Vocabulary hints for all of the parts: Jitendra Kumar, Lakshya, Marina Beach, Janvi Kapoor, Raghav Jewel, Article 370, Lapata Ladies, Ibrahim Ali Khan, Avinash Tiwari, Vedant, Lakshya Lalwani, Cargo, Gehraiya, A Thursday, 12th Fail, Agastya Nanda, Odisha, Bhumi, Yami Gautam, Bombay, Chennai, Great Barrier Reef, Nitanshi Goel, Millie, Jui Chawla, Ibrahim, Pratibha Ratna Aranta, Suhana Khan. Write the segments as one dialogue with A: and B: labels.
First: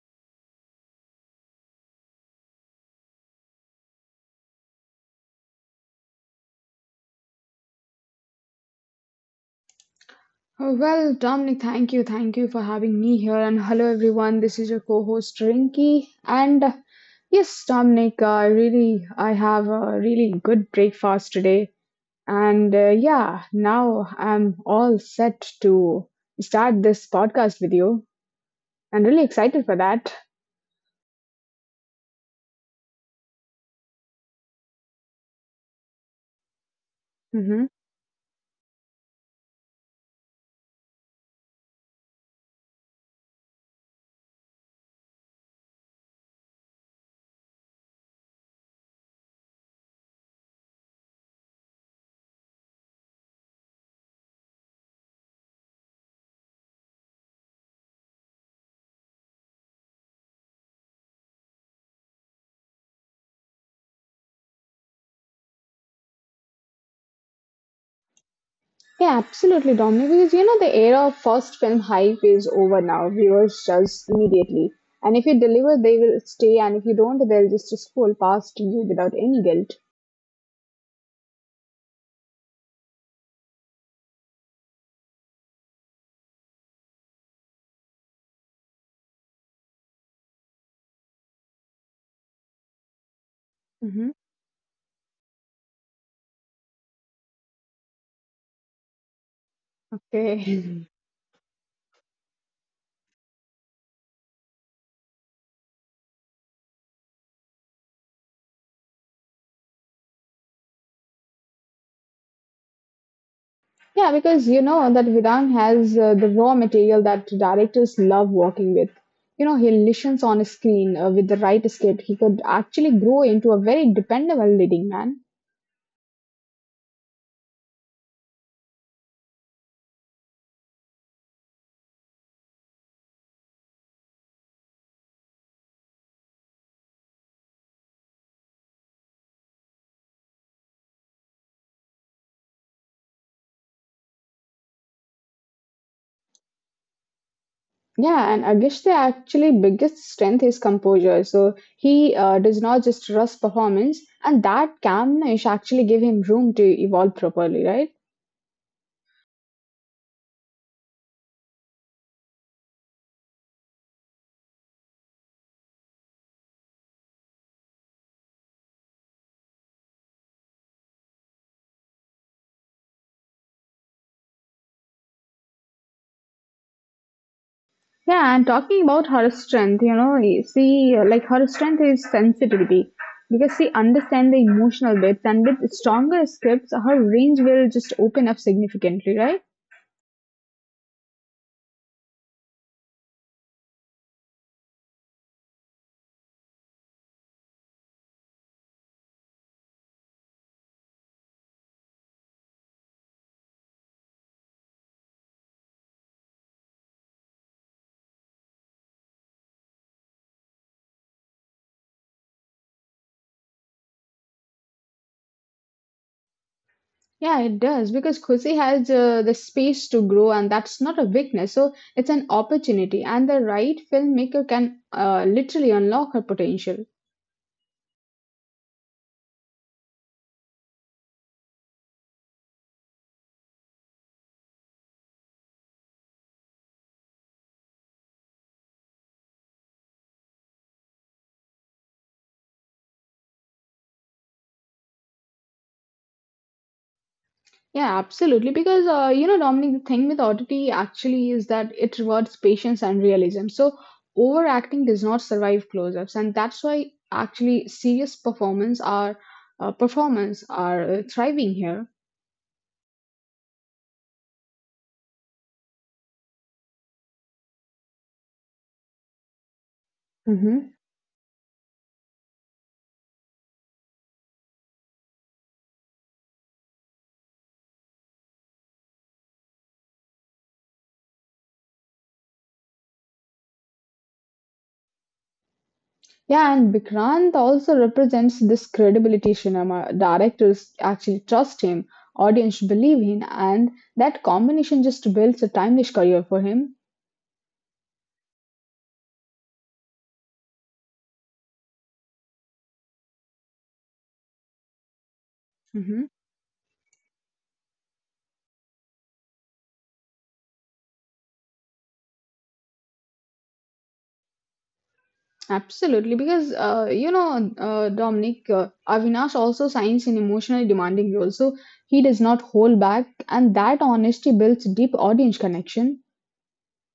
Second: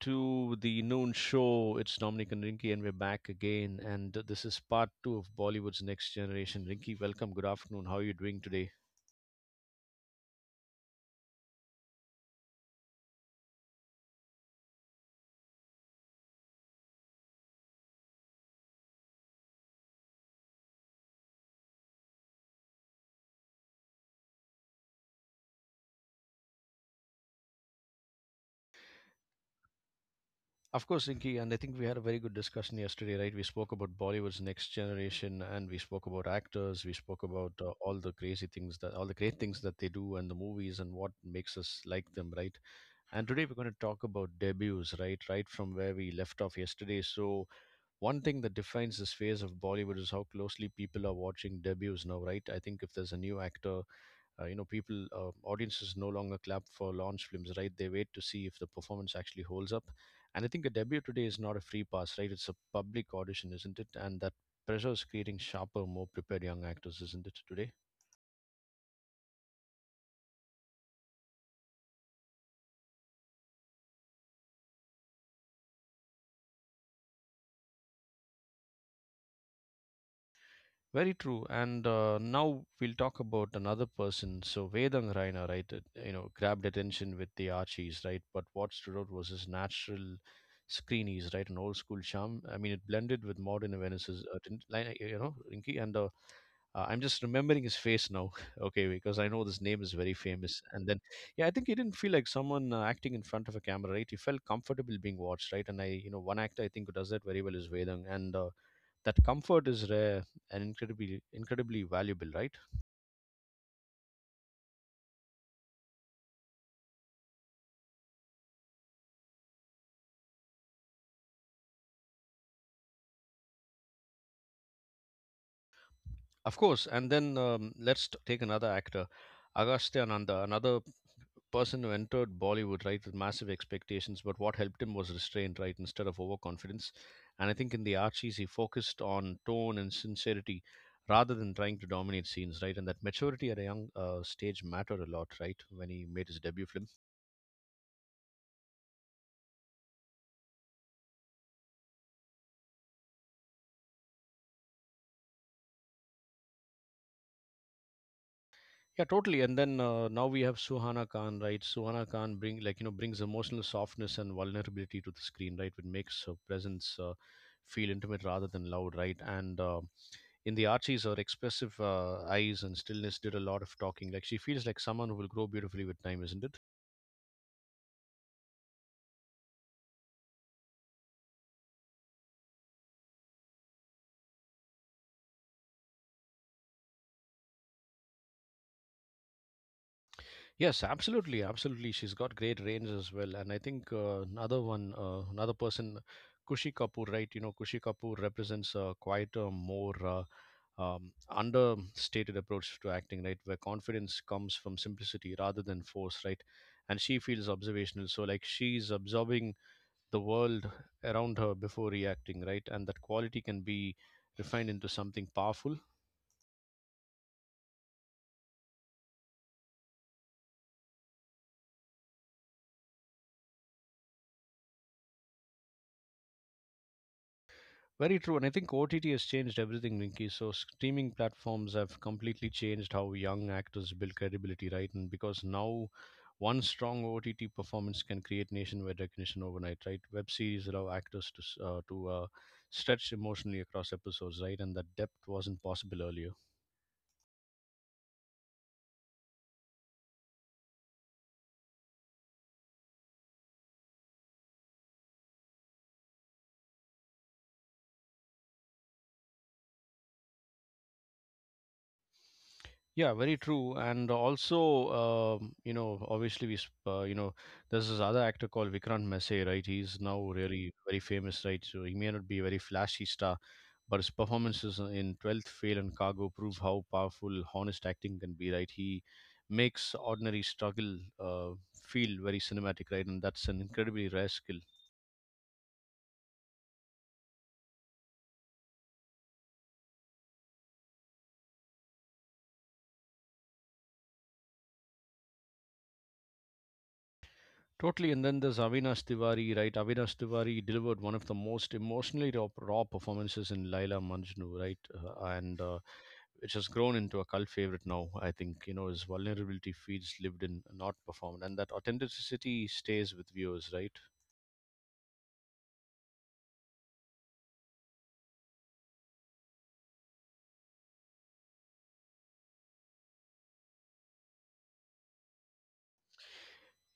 A: to the Noon Show. It's Dominic and Rinky, and we're back again. And this is part two of Bollywood's Next Generation. Rinky, welcome. Good afternoon. How are you doing today?
B: Oh, well, Dominic, thank you. Thank you for having me here. And hello, everyone. This is your co host, Rinky. And yes, Dominic, I have a really good breakfast today. And Yeah, now I'm all set to start this podcast with you. I'm really excited for that.
A: Of course, Rinky, and I think we had a very good discussion yesterday, right? We spoke about Bollywood's Next Generation, and we spoke about actors. We spoke about
B: Mm-hmm.
A: all the crazy things that, all the great things that they do, and the movies, and what makes us like them, right? And today we're going to talk about debuts, right? Right from where we left off yesterday. So, one thing that defines this phase of Bollywood is how closely people are watching debuts now, right? I think if there's a new actor, people, audiences no longer clap for launch films, right? They wait to see if the performance actually holds up. And I think a debut today is not a free pass, right? It's a public audition, isn't it? And that pressure is creating sharper, more prepared young actors, isn't it, today?
B: Yeah, absolutely, Dominic. Because you know the era of first film hype is over now. Viewers judge immediately, and if you deliver, they will stay, and if you don't, they'll just scroll past you without any guilt.
A: Very true. And now we'll talk about another person. So Vedang Raina, right? You know, grabbed attention with the Archies, right? But what stood out was his natural screenies, right? An old school charm. I mean, it blended with modern
B: hmm
A: Venice's, you know, Rinky. And I'm just remembering his face now, okay, because I know this name is very famous. And
B: Okay.
A: then, yeah, I think he didn't feel like someone acting in front of a camera, right? He felt comfortable being watched, right? And I, you know, one actor I think who does that very well is Vedang. And that comfort is rare and incredibly valuable, right?
B: Yeah, because you know that Vedant has the raw material that directors love working with. You know, he listens on a screen with the right script. He could actually grow into a very dependable leading man.
A: Of course. And then let's take another actor, Agastya Nanda, another person who entered Bollywood, right, with massive expectations, but what helped him was restraint, right, instead of overconfidence. And I think in the Archies, he focused on tone and sincerity rather than trying to dominate scenes, right? And that maturity at a young stage mattered a lot, right, when he made his debut film.
B: Yeah, and Agish's actually biggest strength is composure. So he does not just rush performance, and that calmness actually give him room to evolve properly, right?
A: Yeah, totally. And then now we have Suhana Khan, right? Suhana Khan brings emotional softness and vulnerability to the screen, right? Which makes her presence feel intimate rather than loud, right? And in the Archies, her expressive eyes and stillness did a lot of talking. Like she feels like someone who will grow beautifully with time, isn't it?
B: Yeah, and talking about her strength, you know, you see, like her strength is sensitivity because she understands the emotional bits, and with stronger scripts, her range will just open up significantly, right?
A: Yes, absolutely, absolutely. She's got great range as well. And I think another person, Kushi Kapoor, right? You know, Kushi Kapoor represents a quieter, more understated approach to acting, right? Where confidence comes from simplicity rather than force, right? And she feels observational. So, like, she's absorbing the world around her before reacting, right? And that quality can be refined into something powerful.
B: Yeah, it does because Khushi has the space to grow, and that's not a weakness. So it's an opportunity, and the right filmmaker can literally unlock her potential.
A: Very true, and I think OTT has changed everything, Rinky. So streaming platforms have completely changed how young actors build credibility, right? And because now one strong OTT performance can create nationwide recognition overnight, right? Web series allow actors to stretch emotionally across episodes, right? And that depth wasn't possible earlier.
B: Yeah, absolutely. Because you know, Dominic, the thing with oddity actually is that it rewards patience and realism. So, overacting does not survive close ups. And that's why actually serious performance are thriving here.
A: Yeah, very true. And also, obviously, we, sp- you know, there's this other actor called Vikrant Messe, right? He's now really
B: hmm
A: very famous, right? So he may not be a very flashy star, but his performances in 12th Fail and Cargo prove how powerful honest acting can be, right? He makes ordinary struggle feel very cinematic, right? And that's an incredibly rare skill.
B: Yeah, and Vikrant also represents this credibility cinema. Directors actually trust him, audience believe in, and that combination just builds a timeless career for him.
A: Totally. And then there's Avinash Tiwari, right? Avinash Tiwari delivered one of the most emotionally raw performances in Laila Majnu, right? And which has grown into a cult favorite now. I think, you know, his vulnerability feels lived in, not performed. And that authenticity stays with viewers, right?
B: Absolutely, because you know, Dominic, Avinash also signs in emotionally demanding roles, so he does not hold back, and that honesty builds deep audience connection.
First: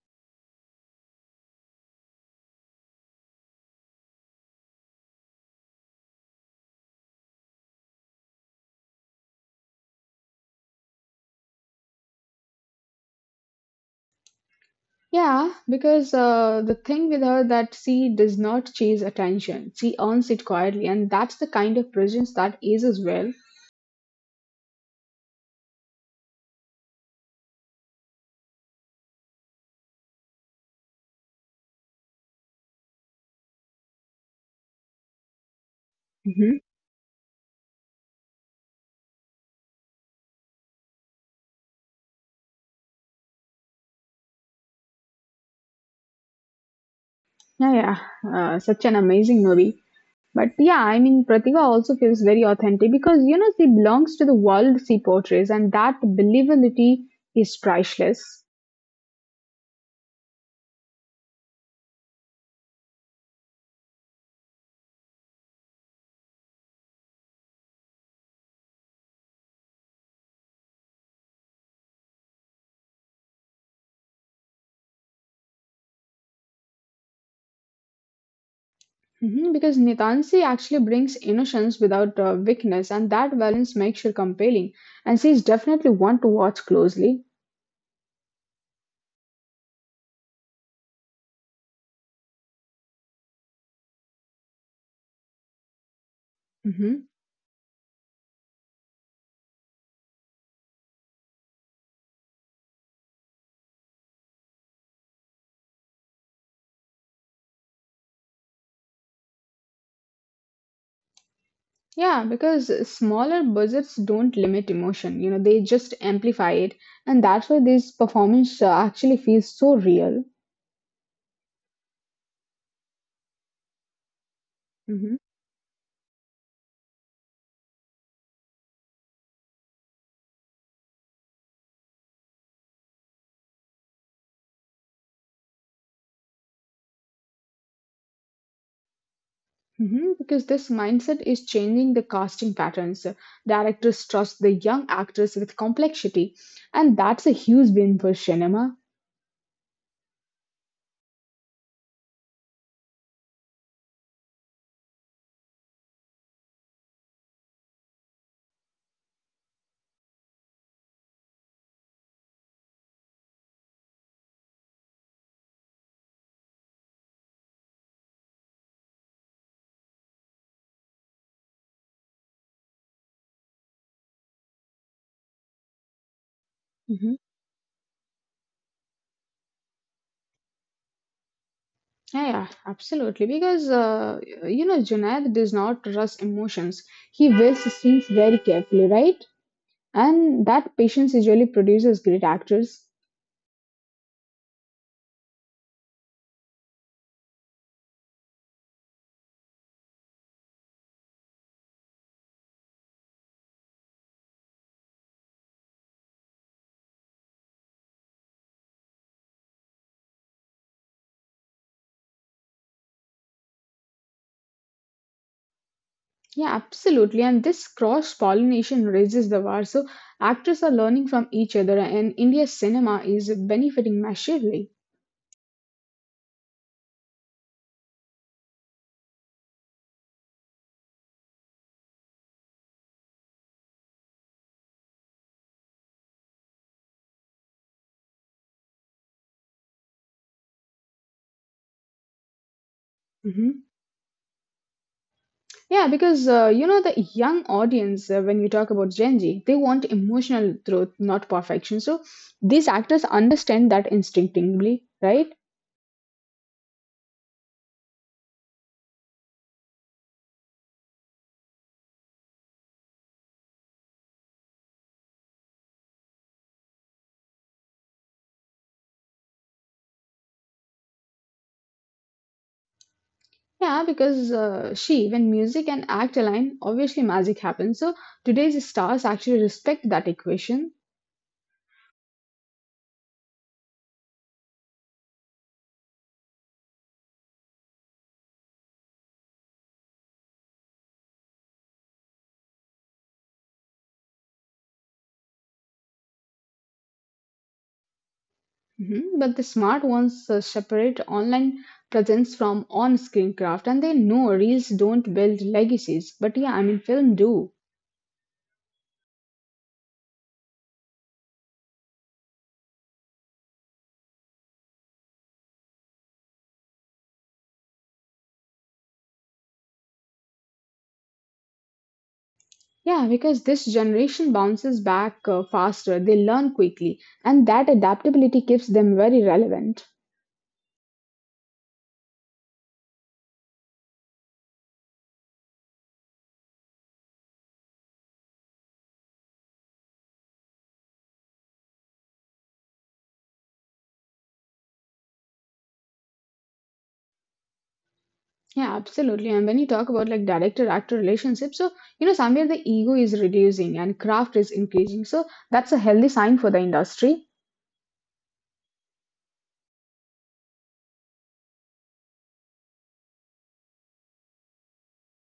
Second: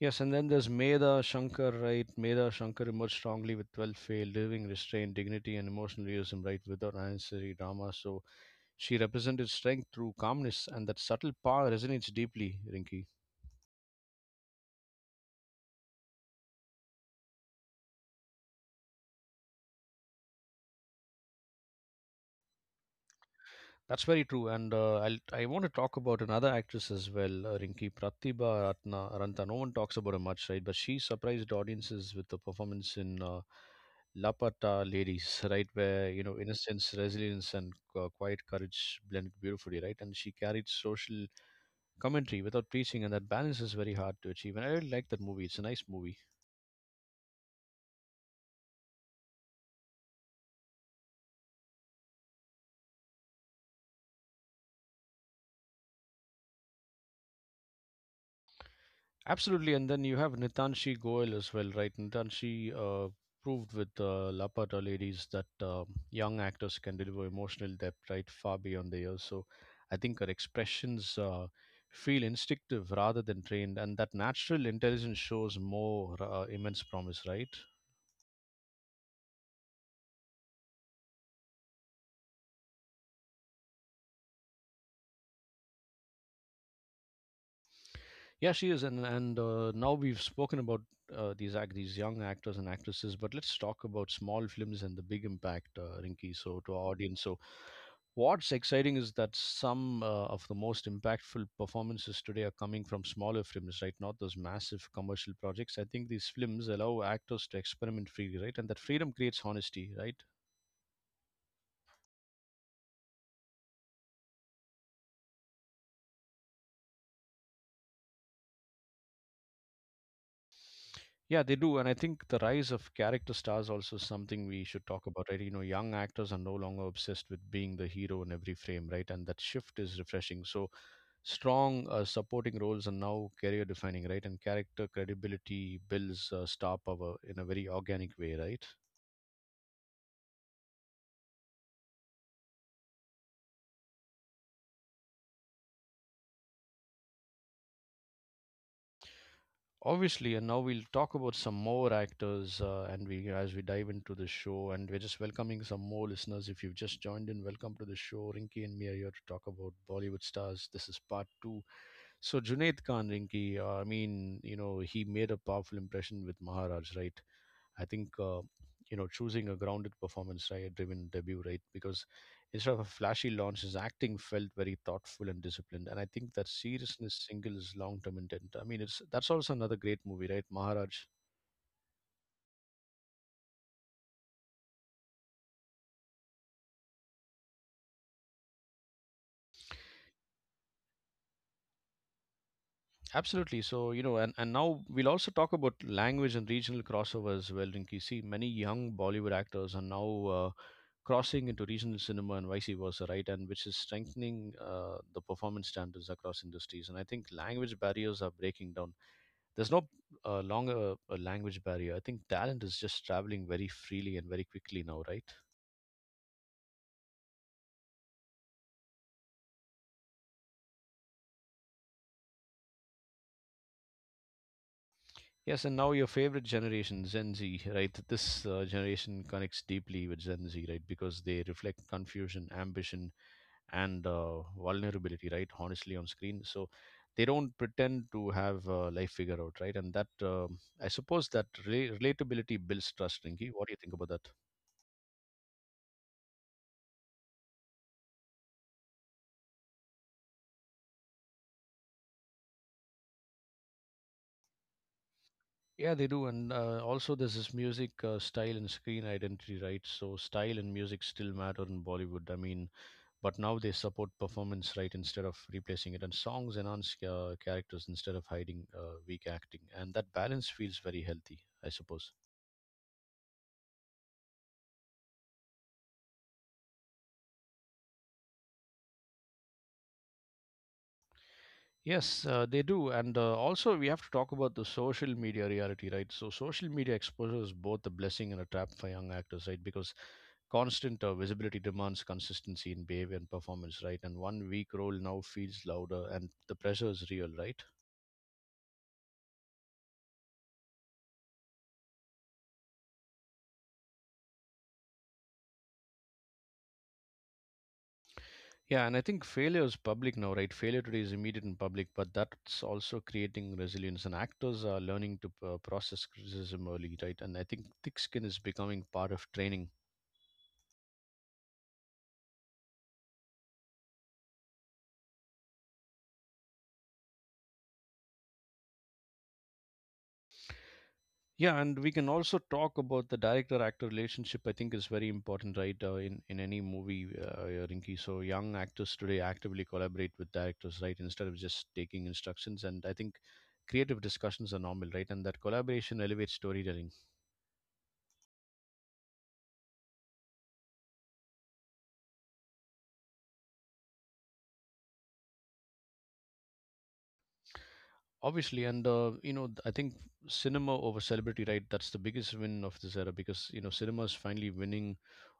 A: Yes, and then there's Medha Shankar, right? Medha Shankar emerged strongly with 12 failed, living restraint, dignity, and emotional realism, right, without unnecessary drama. So she represented strength through calmness, and that subtle power resonates deeply, Rinki.
B: Yeah, because the thing with her that she does not chase attention; she earns it quietly, and that's the kind of presence that is as well.
A: That's very true, and I want to talk about another actress as well, Rinki, Pratibha Ratna Aranta. No one talks about her much, right? But she surprised audiences with the performance in Lapata Ladies, right, where you know
B: hmm
A: innocence, resilience, and quiet courage blend beautifully, right? And she carried social commentary without preaching, and that balance is very hard to achieve. And I really like that movie; it's a nice movie.
B: Yeah, yeah, such an amazing movie. But yeah, I mean, Pratika also feels very authentic because, you know, she belongs to the world she portrays, and that believability is priceless.
A: Absolutely, and then you have Nitanshi Goel as well, right? Nitanshi proved with Lapata Ladies that um young actors can deliver emotional depth, right, far beyond their years. So I think her expressions feel instinctive rather than trained, and that natural intelligence shows more immense promise, right?
B: Hmm, because Nitansi actually brings innocence without weakness, and that balance makes her compelling. And she's definitely one to watch closely.
A: Yeah, she is. And now we've spoken about these young actors and actresses, but let's talk about small films and the big impact, Rinky. So to our
B: hmm
A: audience, so what's exciting is that some of the most impactful performances today are coming from smaller films, right? Not those massive commercial projects. I think these films allow actors to experiment freely, right? And that freedom creates honesty, right?
B: Yeah, because smaller budgets don't limit emotion, you know, they just amplify it. And that's why this performance actually feels so real.
A: Yeah, they do, and I think the rise of character stars also is something we should talk
B: Mhm.
A: about, right? You know, young actors are no longer obsessed with being the hero in every frame, right? And that shift is refreshing. So strong supporting roles are now career defining, right? And character credibility builds star power in a very organic way, right?
B: Mhm, because this mindset is changing the casting patterns. Directors trust the young actors with complexity, and that's a huge win for cinema.
A: Obviously, and now we'll talk about some more actors, and we as we dive into the show, and we're just welcoming some more listeners. If you've just joined in, welcome to the show. Rinky and me are here to talk about Bollywood stars. This is part two. So Junaid Khan, Rinki, I mean, you know, he made a powerful impression with Maharaj, right? I think, choosing a grounded performance, right, driven debut, right? Because instead of a flashy launch, his acting felt very thoughtful and disciplined. And I think that
B: Mhm.
A: seriousness singles long-term intent. I mean, it's that's also another great movie, right? Maharaj.
B: Yeah, yeah, absolutely. Because, you know, Junaid does not rush emotions. He wills the scenes very carefully, right? And that patience usually produces great actors.
A: Absolutely. So, you know, and now we'll also talk about language and regional crossovers, well, Rinki. See, many young Bollywood actors are now crossing into regional cinema and vice versa, right? And which is strengthening the performance standards across industries. And I think language barriers are breaking down. There's no longer a language barrier. I think talent is just traveling very freely and very quickly now, right?
B: Yeah, absolutely. And this cross pollination raises the bar. So actors are learning from each other, and India's cinema is benefiting massively.
A: Yes, and now your favorite generation, Gen Z, right? This generation connects deeply with Gen Z, right? Because they reflect confusion, ambition, and vulnerability, right, honestly on screen. So they don't pretend to have life figure out, right? And that, I suppose, that relatability builds trust. Rinky,
B: hmm
A: what do you think about that?
B: Yeah, because you know the young audience, when you talk about Gen Z, they want emotional truth, not perfection. So these actors understand that instinctively, right?
A: Yeah, they do. And also there's this music, style and screen identity, right? So style and music still matter in Bollywood, I mean, but now they support performance, right, instead of replacing it. And songs enhance characters instead of hiding weak acting, and that balance feels very healthy, I suppose.
B: Yeah, because when music and act align, obviously magic happens. So today's stars actually respect that equation.
A: Yes, they do. And also, we have to talk about the social media reality, right? So, social media exposes both a blessing and a trap for young actors, right? Because constant visibility demands consistency in behavior and performance, right? And one weak role now feels louder, and the pressure is real, right?
B: Mhm. But the smart ones separate online presence from on screen craft and they know reels don't build legacies. But yeah, I mean, film do.
A: Yeah, and I think failure is public now, right? Failure today is immediate and public, but that's also creating resilience. And actors are learning to process criticism early, right? And I think thick skin is becoming part of training.
B: Yeah, because this generation bounces back faster, they learn quickly, and that adaptability keeps them very relevant.
A: Yeah, and we can also talk about the director-actor relationship. I think is very important, right? In any movie, yeah, Rinki. So young actors today actively collaborate with directors, right? Instead of just taking instructions, and I think creative discussions are normal, right? And that collaboration elevates storytelling,
B: Yeah, absolutely. And when you talk about like director actor relationship, so you know, somewhere the ego is reducing and craft is increasing. So that's a healthy sign for the industry.
A: obviously. And I think cinema over celebrity, right? That's the biggest win of this era because you know cinema is finally winning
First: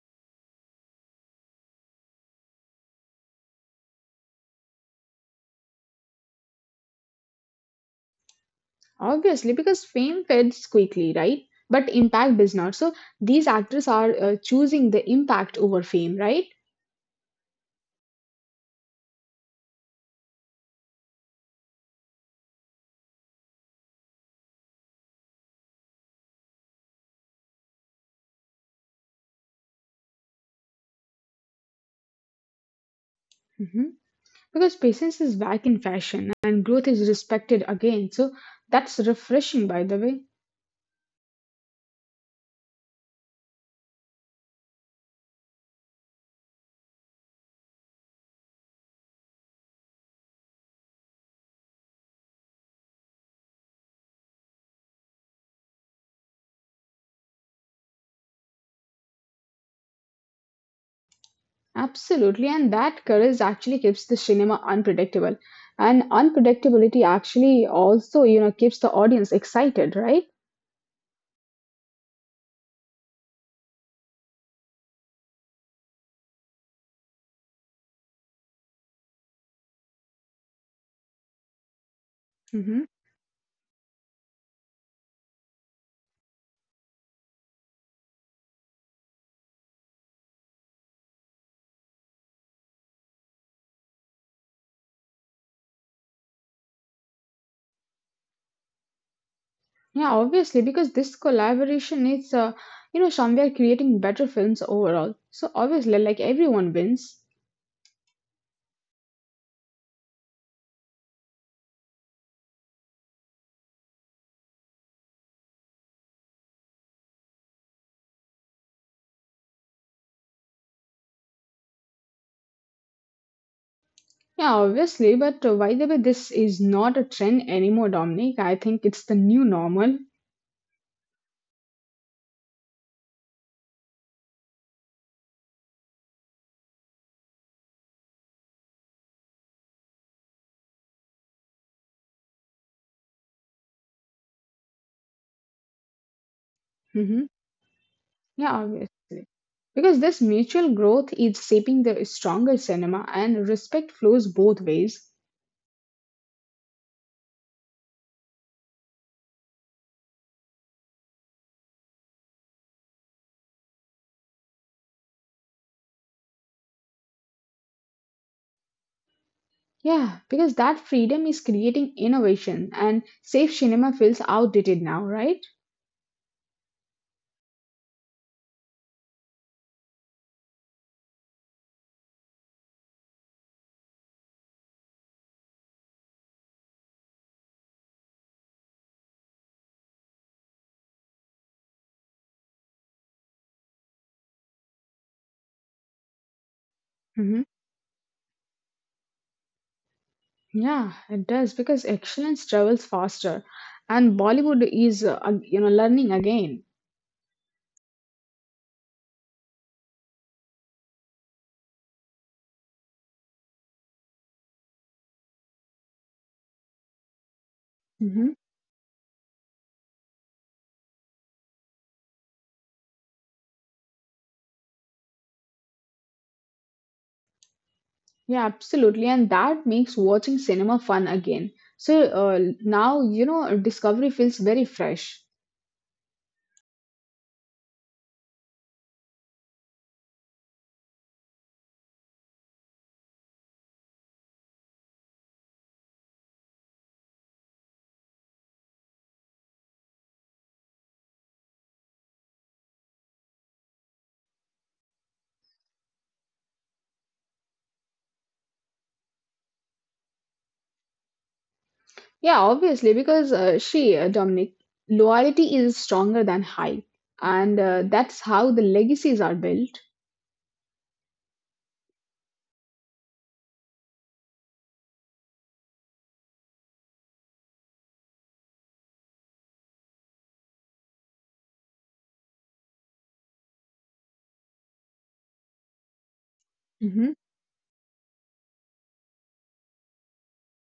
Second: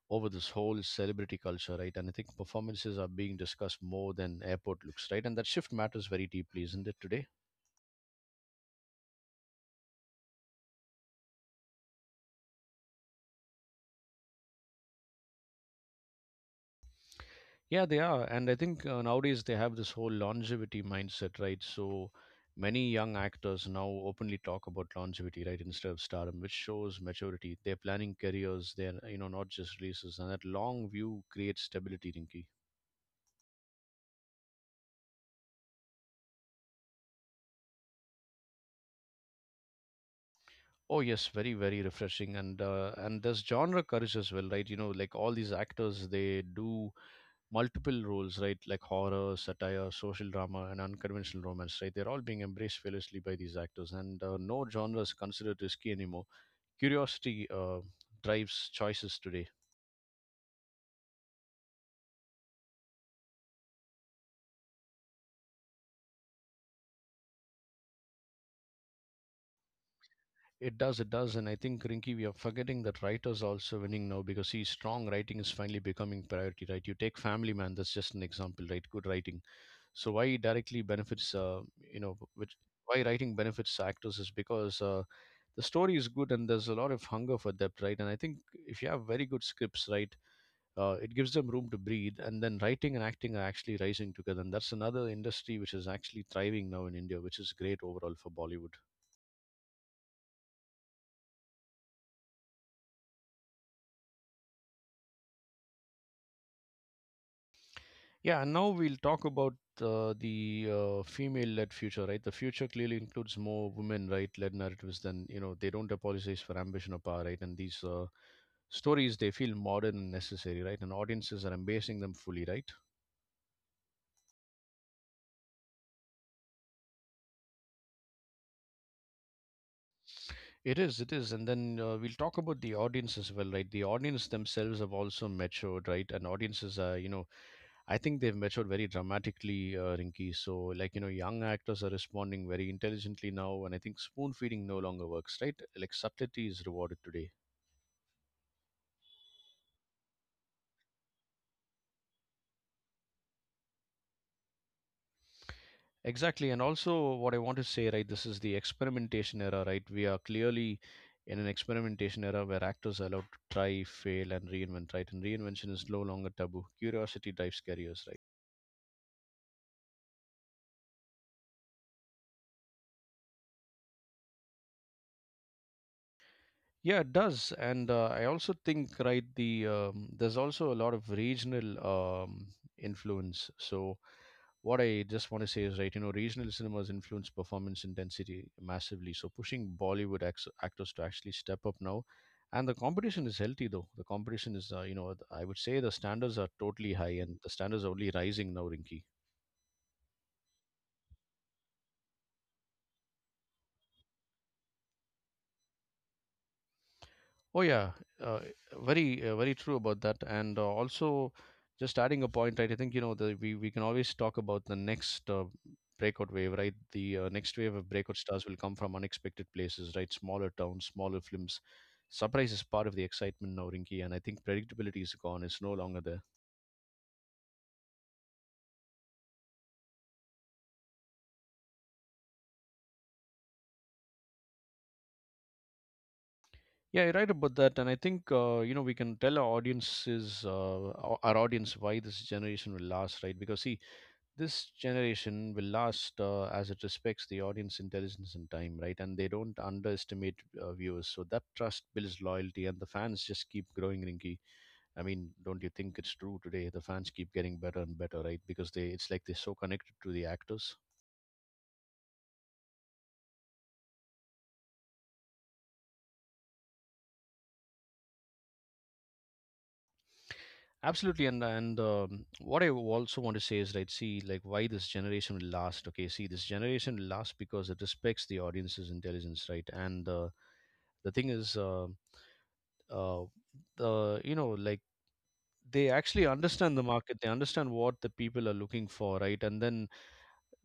A: over this whole celebrity culture, right? And I think performances are being discussed more than airport looks, right? And that shift matters very deeply, isn't it, today?
B: Obviously, because fame fades quickly, right? But impact does not. So these actors are choosing the impact over fame, right?
A: Yeah, they are. And I think nowadays they have this whole longevity mindset, right? So many young actors now openly talk about longevity, right, instead of stardom, which shows maturity. They're planning careers, they're, you know, not just releases. And that long view creates stability, Rinky.
B: Hmm, because patience is back in fashion and growth is respected again. So that's refreshing, by the way.
A: Oh yes, very refreshing, and there's genre courage as well, right? You know, like all these actors, they do multiple roles, right? Like horror, satire, social drama, and unconventional romance, right? They're all being embraced fearlessly by these actors, and no genre is considered risky anymore. Curiosity drives choices today.
B: Absolutely, and that courage actually keeps the cinema unpredictable. And unpredictability actually also, you know, keeps the audience excited, right?
A: It does, and I think Rinky, we are forgetting that writers are also winning now because see, strong writing is finally becoming priority, right? You take Family Man, that's just an example, right? Good writing. So why it directly benefits, you know, which
B: hmm
A: Why writing benefits actors is because the story is good, and there's a lot of hunger for depth, right? And I think if you have very good scripts, right, it gives them room to breathe. And then writing and acting are actually rising together, and that's another industry which is actually thriving now in India, which is great overall for Bollywood.
B: Yeah, obviously, because this collaboration is, you know, somewhere creating better films overall. So obviously, like everyone wins.
A: Yeah, and now we'll talk about the female-led future, right? The future clearly includes more women, right, led narratives, than, you know, they don't apologize for ambition or power, right? And these stories, they feel modern and necessary, right? And audiences are embracing them fully, right?
B: Yeah, obviously, but by the way, this is not a trend anymore, Dominic. I think it's the new normal.
A: It is, it is. And then we'll talk about the audience as well, right? The audience themselves have also matured, right? And audiences are, you know, I think they've matured very dramatically, Rinky. So, like, you know, young actors are responding very intelligently now. And I think spoon feeding no longer works, right? Like, subtlety is rewarded
B: hmm
A: today.
B: Yeah, obviously. Because this mutual growth is shaping the stronger cinema and respect flows both ways.
A: Exactly. And also, what I want to say, right, this is the experimentation era, right? We are clearly in an experimentation era where actors are allowed to try, fail, and reinvent, right? And reinvention is no longer taboo. Curiosity drives careers.
B: Yeah, because that freedom is creating innovation and safe cinema feels outdated now, right?
A: Yeah, it does, and I also think right there's also a lot of regional influence. So what I just want to say is right, you know, regional cinemas influence performance intensity massively. So pushing Bollywood actors to actually step up now, and the competition is healthy though. The competition is, you know, I would say the standards are totally high,
B: hmm
A: and the standards are only rising now, Rinky.
B: Yeah, it does because excellence travels faster and Bollywood is ag- you know learning again.
A: Oh yeah, uh, very very true about that. And also, just adding a point, right? I think, you know, the we can always talk about the next breakout wave, right? The next wave of breakout
B: Mhm.
A: stars will come from unexpected places, right? Smaller towns, smaller films. Surprise is part of the excitement now, Rinky, and I think predictability is gone. It's no longer there.
B: Yeah, absolutely. And that makes watching cinema fun again. So now, you know, Discovery feels very fresh.
A: Yeah, you're right about that. And I think you know, we can tell our audiences, our audience, why this generation will last, right? Because see, this generation will last as it respects the audience intelligence and time, right? And they don't underestimate viewers, so that trust builds loyalty, and the fans just keep growing, Rinky. I mean, don't you think it's true today? The fans keep getting better and better, right? Because they, it's like they're so connected to the actors.
B: Yeah, obviously, because Dominic, loyalty is stronger than hype. And that's how the legacies are built.
A: Absolutely. And What I also want to say is right, see, like, why this generation will last. Okay, see, this generation will last because it respects the audience's intelligence, right? And the thing is uh, the you know like they actually understand the
B: Mhm.
A: market, they understand what the people are looking for, right? And then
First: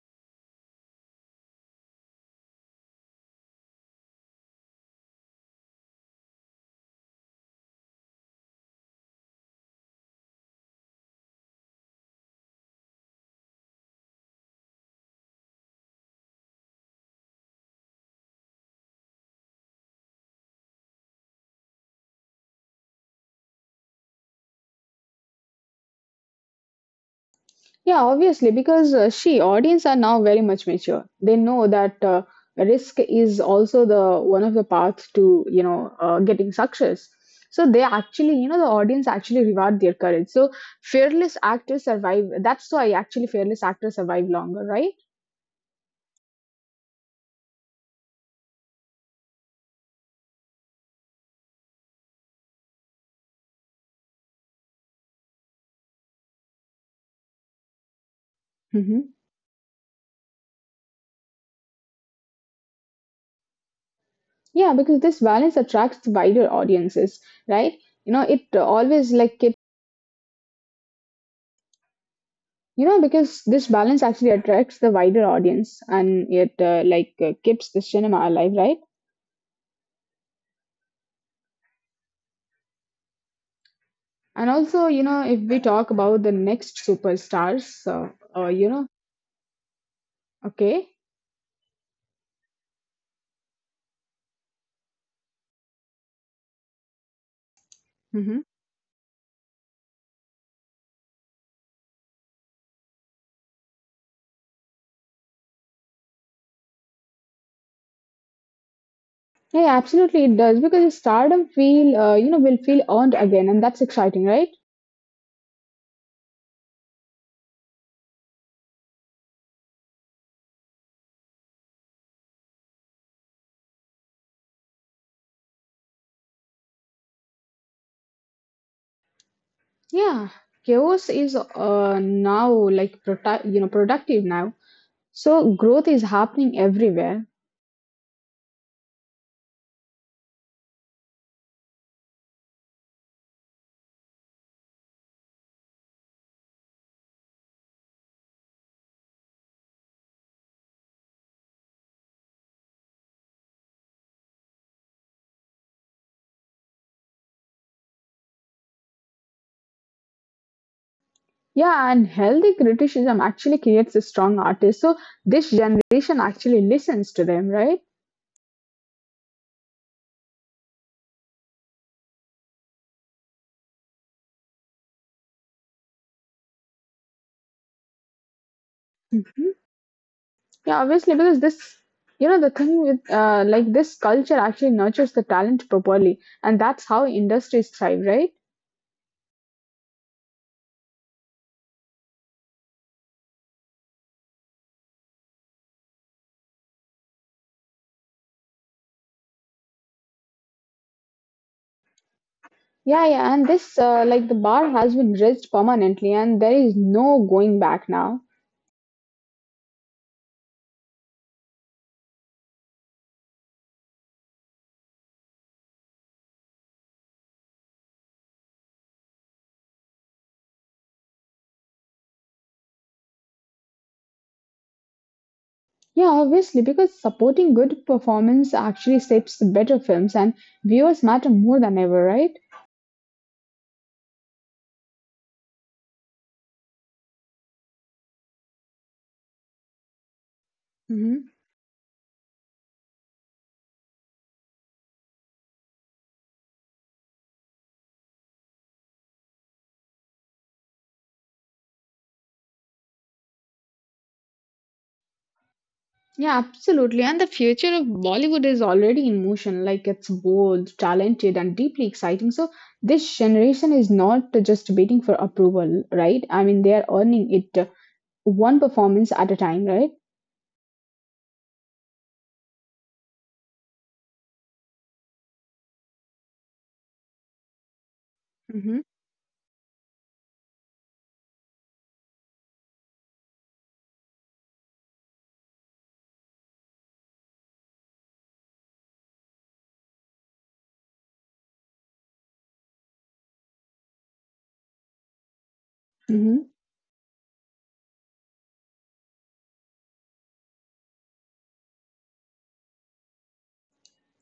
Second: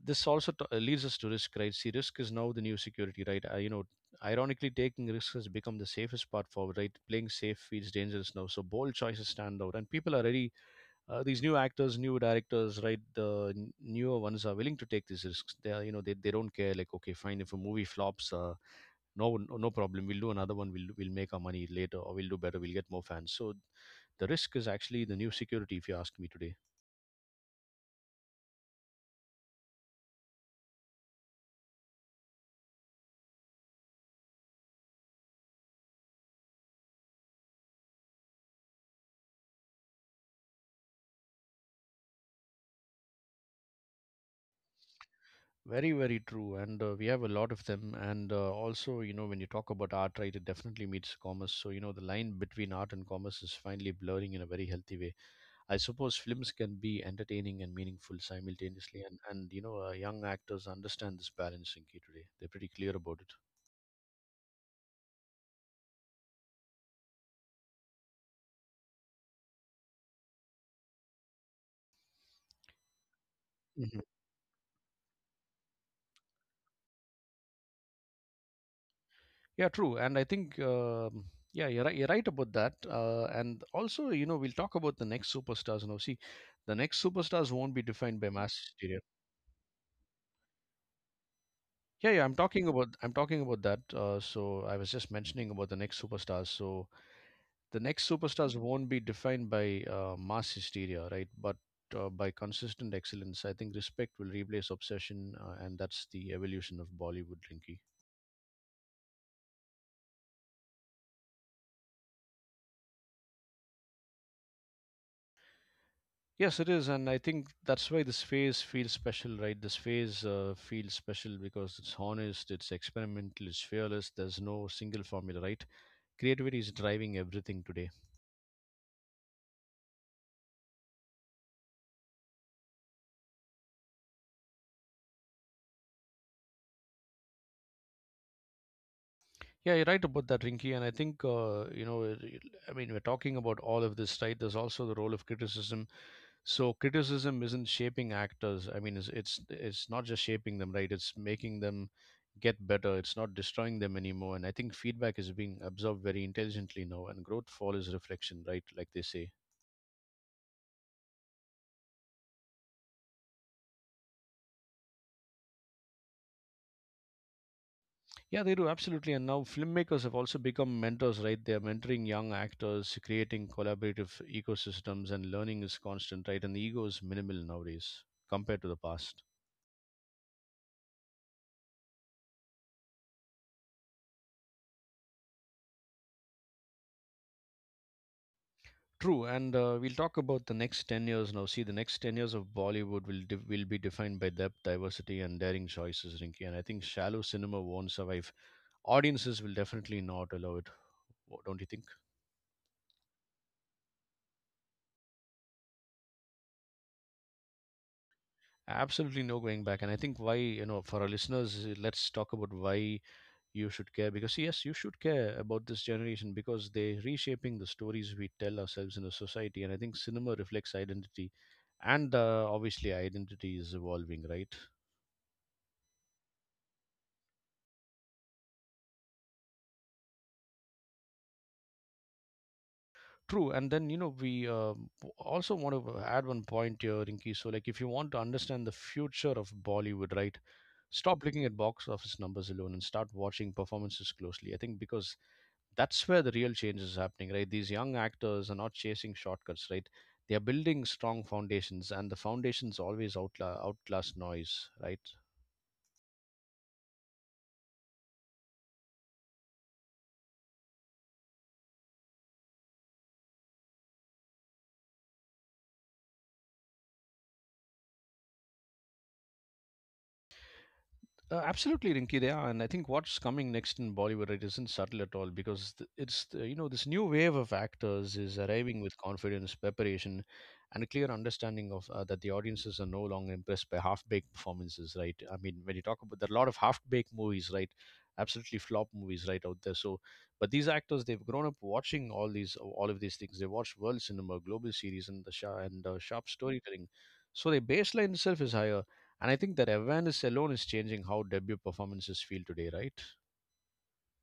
A: this also leads us to risk, right? See, risk is now the new security, right? You know, ironically, taking risks has become the safest part forward, right? Playing safe feels dangerous now, so bold choices stand out and people are ready. These new actors, new directors, right, the newer ones are willing to take these risks. They are, you know, they don't care, like, okay, fine, if a movie flops, no, no, no problem, we'll do another one. We'll make our money later, or we'll do better, we'll get more fans. So the risk is actually the new security, if you ask me today.
B: Yeah, obviously, because she audience are now very much mature. They know that risk is also the one of the path to you know getting success. So they actually, you know, the audience actually reward their courage. So fearless actors survive. That's why actually fearless actors survive longer, right?
A: Very true. And we have a lot of them. And also, you know, when you talk about art, right, it definitely meets commerce. So, you know, the line between art and commerce is finally blurring in a very healthy way. I suppose films can be entertaining and meaningful simultaneously.
B: hmm
A: And You know, young actors understand this balancing key today. They're pretty clear about it.
B: Yeah, because this balance attracts wider audiences, right? You know, it always like you know, because this
A: Mhm.
B: balance actually attracts the wider audience and it like keeps the cinema alive, right?
A: Yeah, true. And I think, yeah, you're right about that. And also, you know, we'll
B: And
A: talk
B: also,
A: about the
B: you know,
A: next
B: if we
A: superstars
B: talk
A: now. See,
B: about the
A: the
B: next
A: next superstars won't be
B: superstars,
A: defined by mass
B: you know,
A: hysteria.
B: okay.
A: Yeah, yeah, I'm talking about that. So I was just mentioning about the next superstars. So the next
B: hmm
A: superstars won't be defined by mass hysteria, right? But by consistent excellence. I think respect will replace obsession, and that's the evolution of Bollywood, Linky.
B: Yeah, absolutely, it does because the stardom feel, you know, will feel earned again, and that's exciting, right?
A: Yes, it is. And I think that's why this phase feels special, right? This phase feels special because it's honest, it's experimental, it's fearless. There's no single formula, right? Creativity is driving everything today.
B: Yeah, chaos is now like prota- you know productive now, so growth is happening everywhere.
A: Yeah, you're right about that, Rinky. And I think you know, I mean, we're talking about all of this, right? There's also the role of criticism. So criticism isn't shaping actors. I mean, it's not just shaping them, right, it's making them get better. It's not destroying them anymore. And I think feedback is being absorbed very intelligently now, and growth follows reflection, right, like they say.
B: Yeah, and healthy criticism actually creates a strong artist. So this generation actually listens to them, right?
A: Yeah, they do, absolutely. And now filmmakers have also become mentors, right? They are mentoring young actors, creating collaborative ecosystems, and learning is constant, right? And the ego is minimal nowadays compared to the past.
B: Mhm. Yeah, obviously because this, you know, the thing with like this culture actually nurtures the talent properly, and that's how industries thrive, right?
A: True. And we'll talk about the next 10 years now. See, the next 10 years of Bollywood will will be defined by depth, diversity, and daring choices, Rinki. And I think shallow cinema won't survive. Audiences will definitely not allow it. Don't you think?
B: Yeah, yeah, and this like the bar has been raised permanently, and there is no going back now.
A: Absolutely no going back. And I think, why, you know, for our listeners, let's talk about why you should care. Because yes, you should care about this generation because they're reshaping the stories we tell ourselves in a society. And I think cinema reflects identity, and obviously identity is evolving, right?
B: Yeah, obviously because supporting good performance actually shapes the better films, and viewers matter more than ever, right?
A: True. And then, you know, we also want to add one point here, Rinki. So, like, if you want to understand the future of Bollywood, right? Stop
B: Mhm.
A: looking at box office numbers alone and start watching performances closely. I think, because that's where the real change is happening, right? These young actors are not chasing shortcuts, right? They are building strong foundations, and the foundations always outlast noise, right?
B: Yeah, absolutely. And the future of Bollywood is already in motion. Like it's bold, talented, and deeply exciting. So this generation is not just waiting for approval, right? I mean, they are earning it one performance at a time, right?
A: Absolutely, Rinki. They are. And I think what's coming next in Bollywood, it isn't subtle at all, because it's the, you know, this new wave of actors is arriving
B: hmm
A: with confidence, preparation, and a clear understanding of that the audiences are no longer impressed by half-baked performances, right? I mean, when you talk about, there are a lot of half-baked movies, right? Absolutely flop movies right out there. So, but these actors, they've grown up watching all these, all of these things. They watched world cinema, global series, and sharp
B: hmm
A: storytelling. So their baseline itself is higher, and I think that awareness alone is changing how debut performances feel today, right?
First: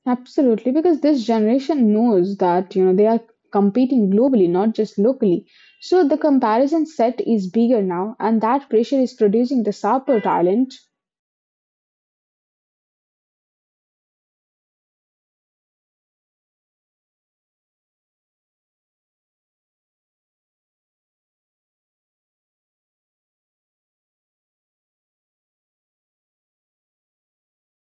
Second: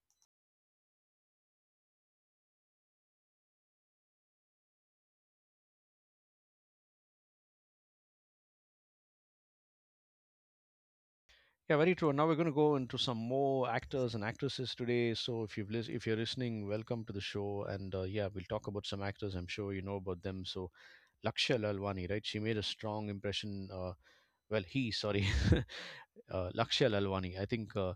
B: Absolutely, because this generation knows that you know they are competing globally, not just locally. So the comparison set is bigger now, and that pressure is producing the sharper talent.
A: Yeah, very true. And now we're going to go into some more actors and actresses today. So if you're listening, welcome to the show. And yeah, we'll talk about some actors. I'm sure you know about them. So Lakshya Lalwani, right? She made a strong impression. Well, he, sorry, Lakshya Lalwani. I think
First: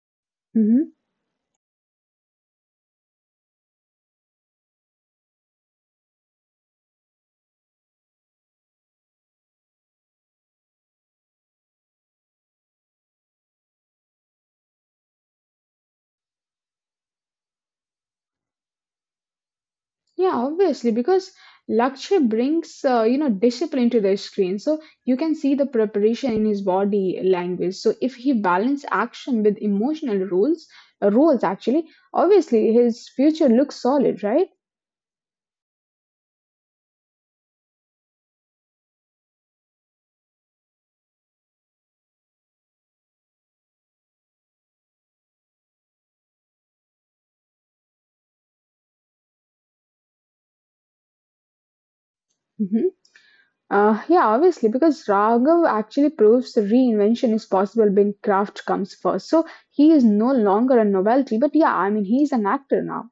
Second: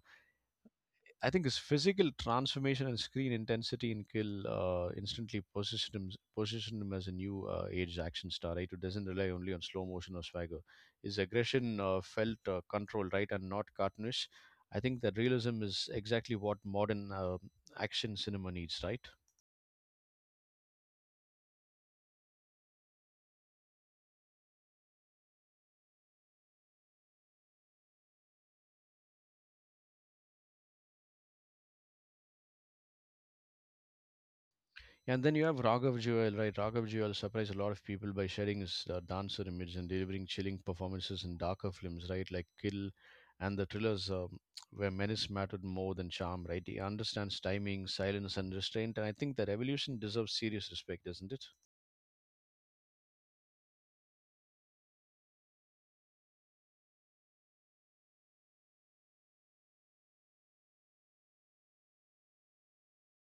B: Mm-hmm.
A: his physical transformation and screen intensity in Kill instantly positioned him as a new age action star, right? Who doesn't rely only on slow motion or swagger. His aggression felt controlled, right, and not cartoonish. I think that realism is exactly what modern action cinema needs, right?
B: Yeah, obviously, because Lakshya brings you know discipline to the screen, so you can see the preparation in his body language. So if he balance action with emotional roles actually, obviously his future looks solid, right?
A: And then you have Raghav Jewel, right? Raghav Jewel surprised a lot of people by sharing his dancer image and delivering chilling performances in darker films, right? Like Kill and the thrillers, where menace mattered more than charm, right? He understands timing, silence, and restraint. And I think that evolution deserves serious respect, doesn't it?
B: Hmm. Yeah, obviously, because Raghav actually proves the reinvention is possible when craft comes first. So he is no longer a novelty, but yeah, I mean he is an actor now.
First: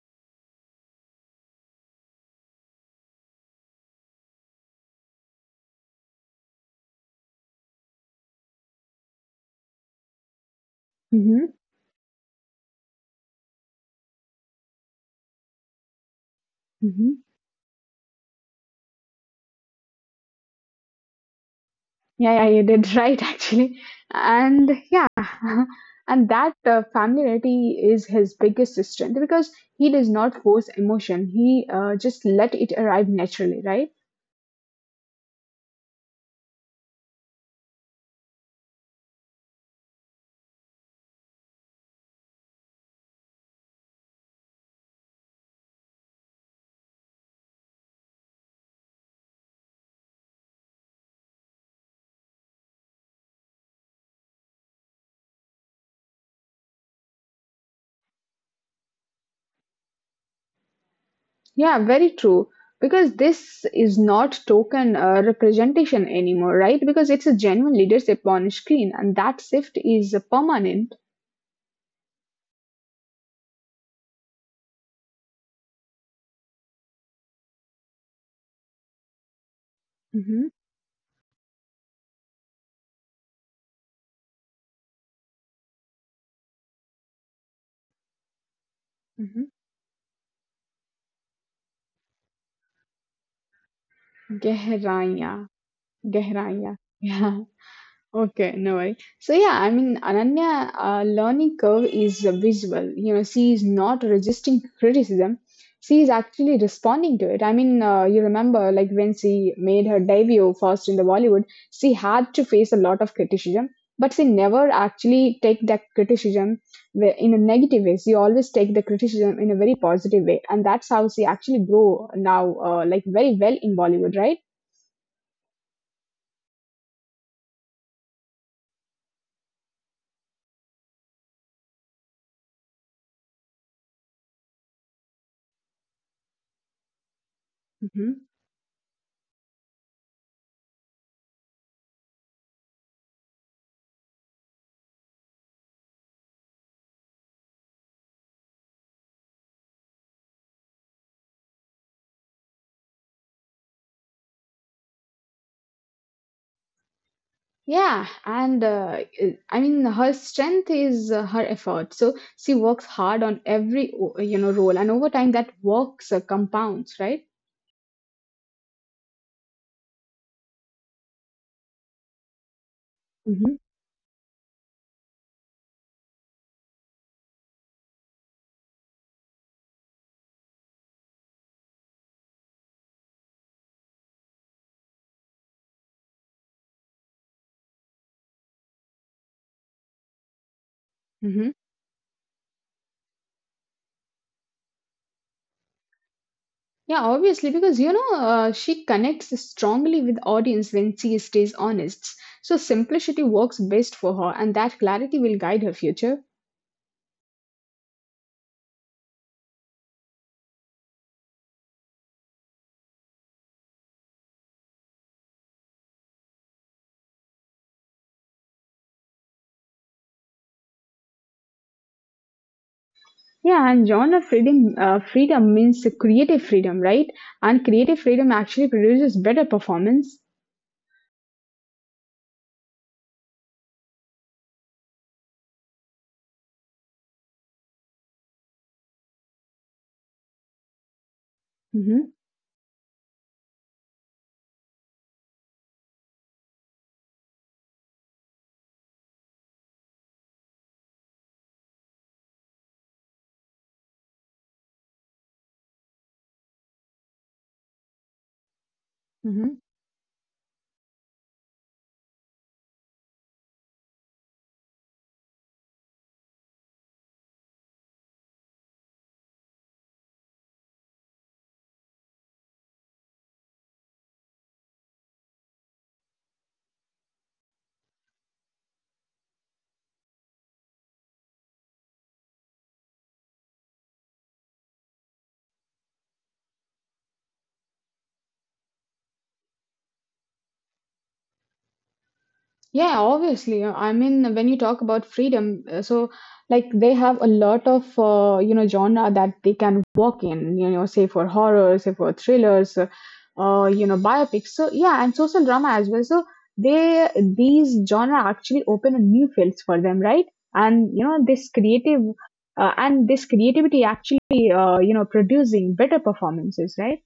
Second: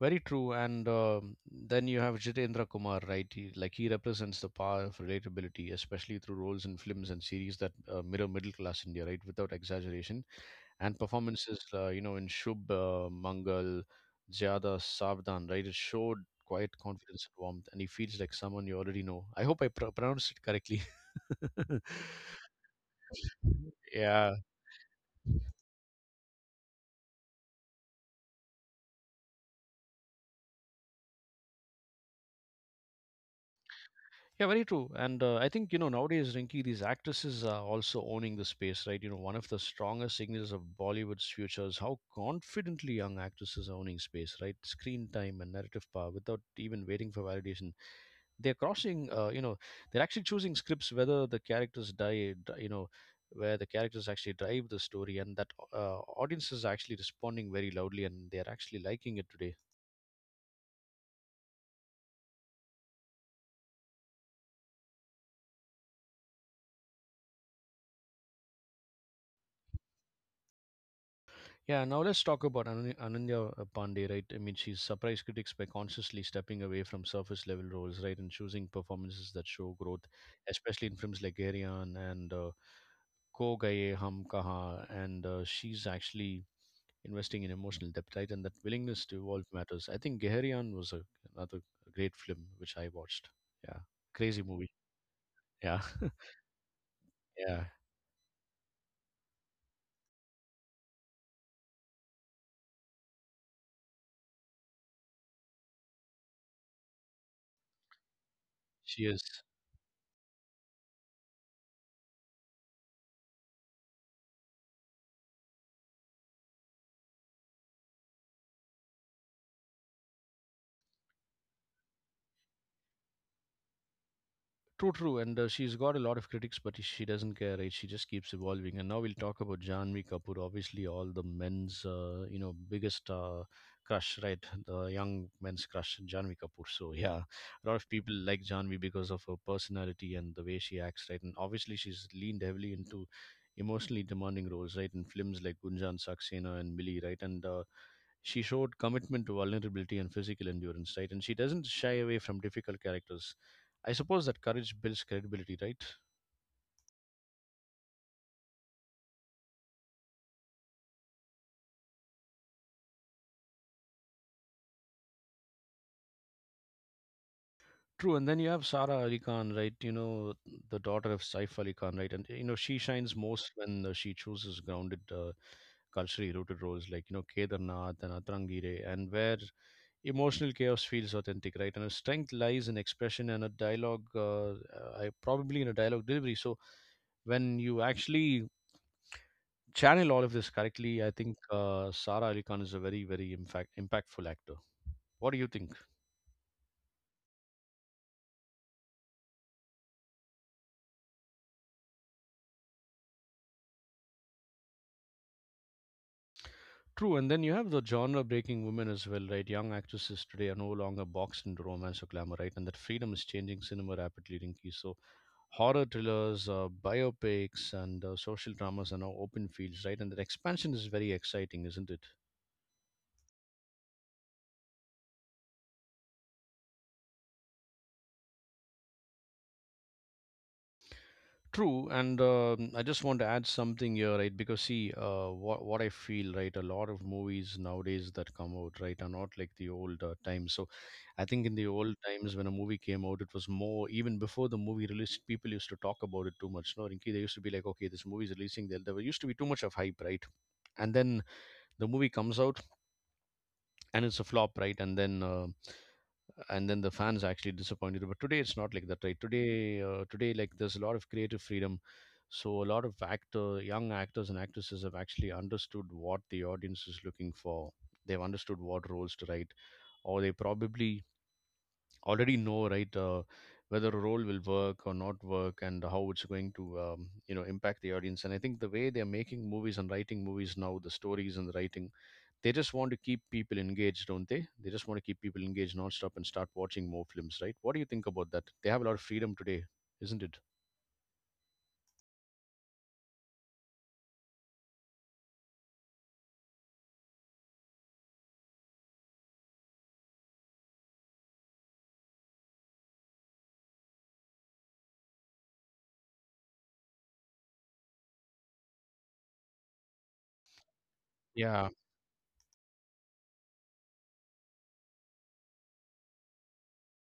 A: Very true. And then you have Jitendra Kumar, right? He represents the power of relatability, especially through roles in films and series that mirror middle class India, right? Without exaggeration and
B: hmm
A: performances, in Shub Mangal, Zyada Savdan, right? It showed quiet
B: hmm
A: confidence and warmth, and he feels like someone you already know. I hope I pronounced it correctly.
B: Yeah, yeah, you did right, actually.
A: yeah.
B: And yeah, and that familiarity is his biggest strength because he does not force emotion. He just let it arrive naturally, right?
A: Yeah, very true. And I think, you know, nowadays, Rinki, these actresses are also owning the space, right? You know, one of the strongest signals of Bollywood's future is how confidently young actresses are owning space, right? Screen time and narrative power without even waiting for validation. They're crossing they're actually choosing scripts whether the characters die dri- you know where the characters actually drive the story, and that audience is actually responding very loudly, and they're actually liking it today.
B: Yeah, very true. Because this is not token representation anymore, right? Because it's a genuine leadership on screen, and that shift is permanent.
A: Yeah, now let's talk about Ananya Pandey, right? I mean, she's surprised critics by consciously stepping away from surface level roles, right, and choosing performances that show growth,
B: Mm-hmm,
A: especially in films like Aryan and Ko Gaye Hum Kaha, and she's actually investing in emotional depth, right? And that willingness to
B: mm-hmm.
A: evolve matters. I think Geherian was another great film which I watched. Yeah, crazy movie.
B: Gehraiya,
A: Yeah,
B: gehraiya. Yeah.
A: yeah.
B: Okay, no worry. So yeah, I mean, Ananya learning curve is visual. You know, she is not resisting criticism. She is actually responding to it. I mean, you remember like
A: She
B: when
A: is.
B: she made her debut first in the Bollywood, she had to face a lot of criticism, but she never actually take that criticism wh- in a negative way. She always take the criticism in a very positive way, and that's how she actually grow now, like very well in Bollywood, right?
A: True, true, and she's got a lot of critics, but she doesn't care, right? She just keeps evolving. And now we'll talk about Janvi Kapoor, obviously all the men's, biggest crush, right? The young men's crush, Janvi Kapoor. So yeah, a lot of people
B: Mm-hmm.
A: like Janvi because of her personality and the way she acts, right? And obviously she's leaned heavily into emotionally demanding roles, right? In films like Gunjan Saxena and Millie, right? And she showed commitment to vulnerability and physical endurance, right? And she doesn't shy away from difficult characters. I suppose that courage builds credibility, right?
B: Yeah, and I- mean her strength is her effort. So she works hard on every o- you know role, and over time that works compounds, right?
A: True, and then you have Sara Ali Khan, right? You know, the daughter of Saif Ali Khan, right? And, you know, she shines most
B: hmm
A: when she chooses grounded, culturally rooted roles like, you know, Kedarnath and Atrangire, and where emotional chaos feels authentic, right? And her strength lies in expression and a dialogue, probably in a dialogue delivery. So when you actually channel all of this correctly, I think
B: hmm
A: Sara Ali Khan is a very, very impactful actor. What do you think?
B: Yeah, obviously because you know she connects strongly with audience when she stays honest. So simplicity works best for her, and that clarity will guide her future.
A: True, and then you have the genre breaking women as well, right? Young actresses today are no longer boxed into romance or glamour, right? And that freedom is changing cinema rapidly, Rinki. So, horror thrillers, biopics, and social dramas are now open fields, right? And that expansion is very exciting, isn't it?
B: Yeah, and genre freedom means creative freedom, right? And creative freedom actually produces better performance.
A: True, and I just want to add something here, right? Because see, what I feel, right? A lot of movies nowadays that come out, right, are not like the old times. So, I think in the old
B: hmm
A: times when a movie came out, it was more even before the movie released. People used to talk about it too much. No, Rinki, they used to be like, okay, this movie is releasing. There used to be too much of hype, right? And then the movie comes out and it's a flop, right? And then the fans actually disappointed, but today it's not like that, right?
B: hmm
A: Today like there's a lot of creative freedom, so a lot of actor young actors and actresses have actually understood what the audience is looking for. They've understood what roles to write, or they probably already know, right? Whether a role will work or not work, and how it's going to impact the audience. And I think the way they're making movies and writing movies now, the stories and the writing, they just want to keep people engaged, don't they? They just want to keep people engaged nonstop and start watching more films, right? What do you think about that? They have a lot of freedom today, isn't it?
B: Yeah, obviously. I mean, when you talk about freedom, so like they have a lot of you know genre that they can work in. You know, say for horror, say for thrillers, you know, biopics. So yeah, and social drama as well. So they these genre actually open a new fields for them, right? And you know, this
A: Yeah.
B: creative and this creativity actually you know producing better performances, right?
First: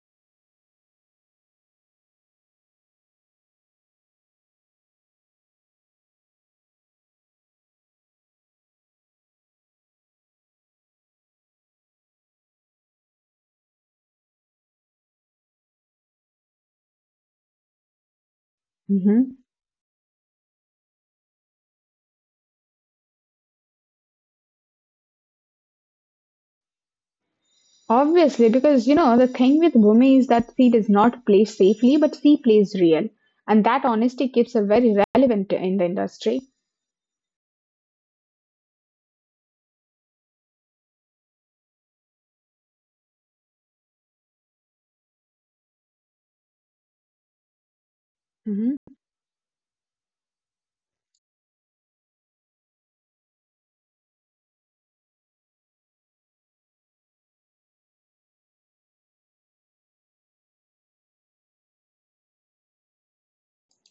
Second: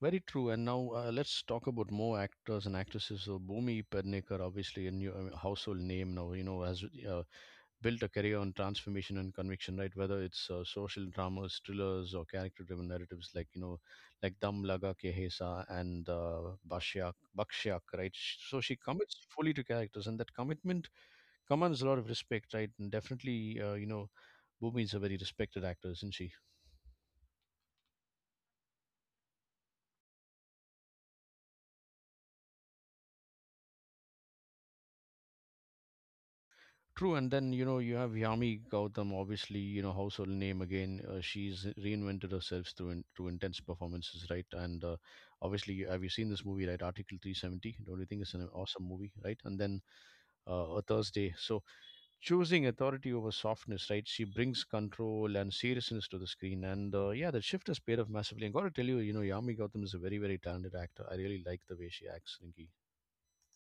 A: Very true. And now let's talk about more actors and actresses. So Bhumi Pednekar, obviously a household name now, you know, as uh, built a career on transformation and conviction, right? Whether it's social dramas, thrillers, or character-driven narratives like, you know, like Dam Laga Ke Hesa and Bashyak, Bakshyak, right? So she commits
B: Mm-hmm.
A: fully to characters, and that commitment commands a lot of respect, right? And definitely, Bhumi is a very respected actor, isn't she?
B: Obviously, because you know, the thing with Bhumi is that she does not play safely, but she plays real. And that honesty keeps her very relevant in the industry.
A: True, and then you know you have Yami Gautam, obviously you know household name again. She's reinvented herself through intense performances, right? And obviously, have you seen this movie, right? Article 370. Don't you think it's an
B: hmm
A: awesome movie, right? And then a Thursday. So choosing authority over softness, right? She brings control and seriousness to the screen, and yeah, the shift has paid off massively. And got to tell you, you know, Yami Gautam is a very very talented actor. I really like the way she acts, Rinki.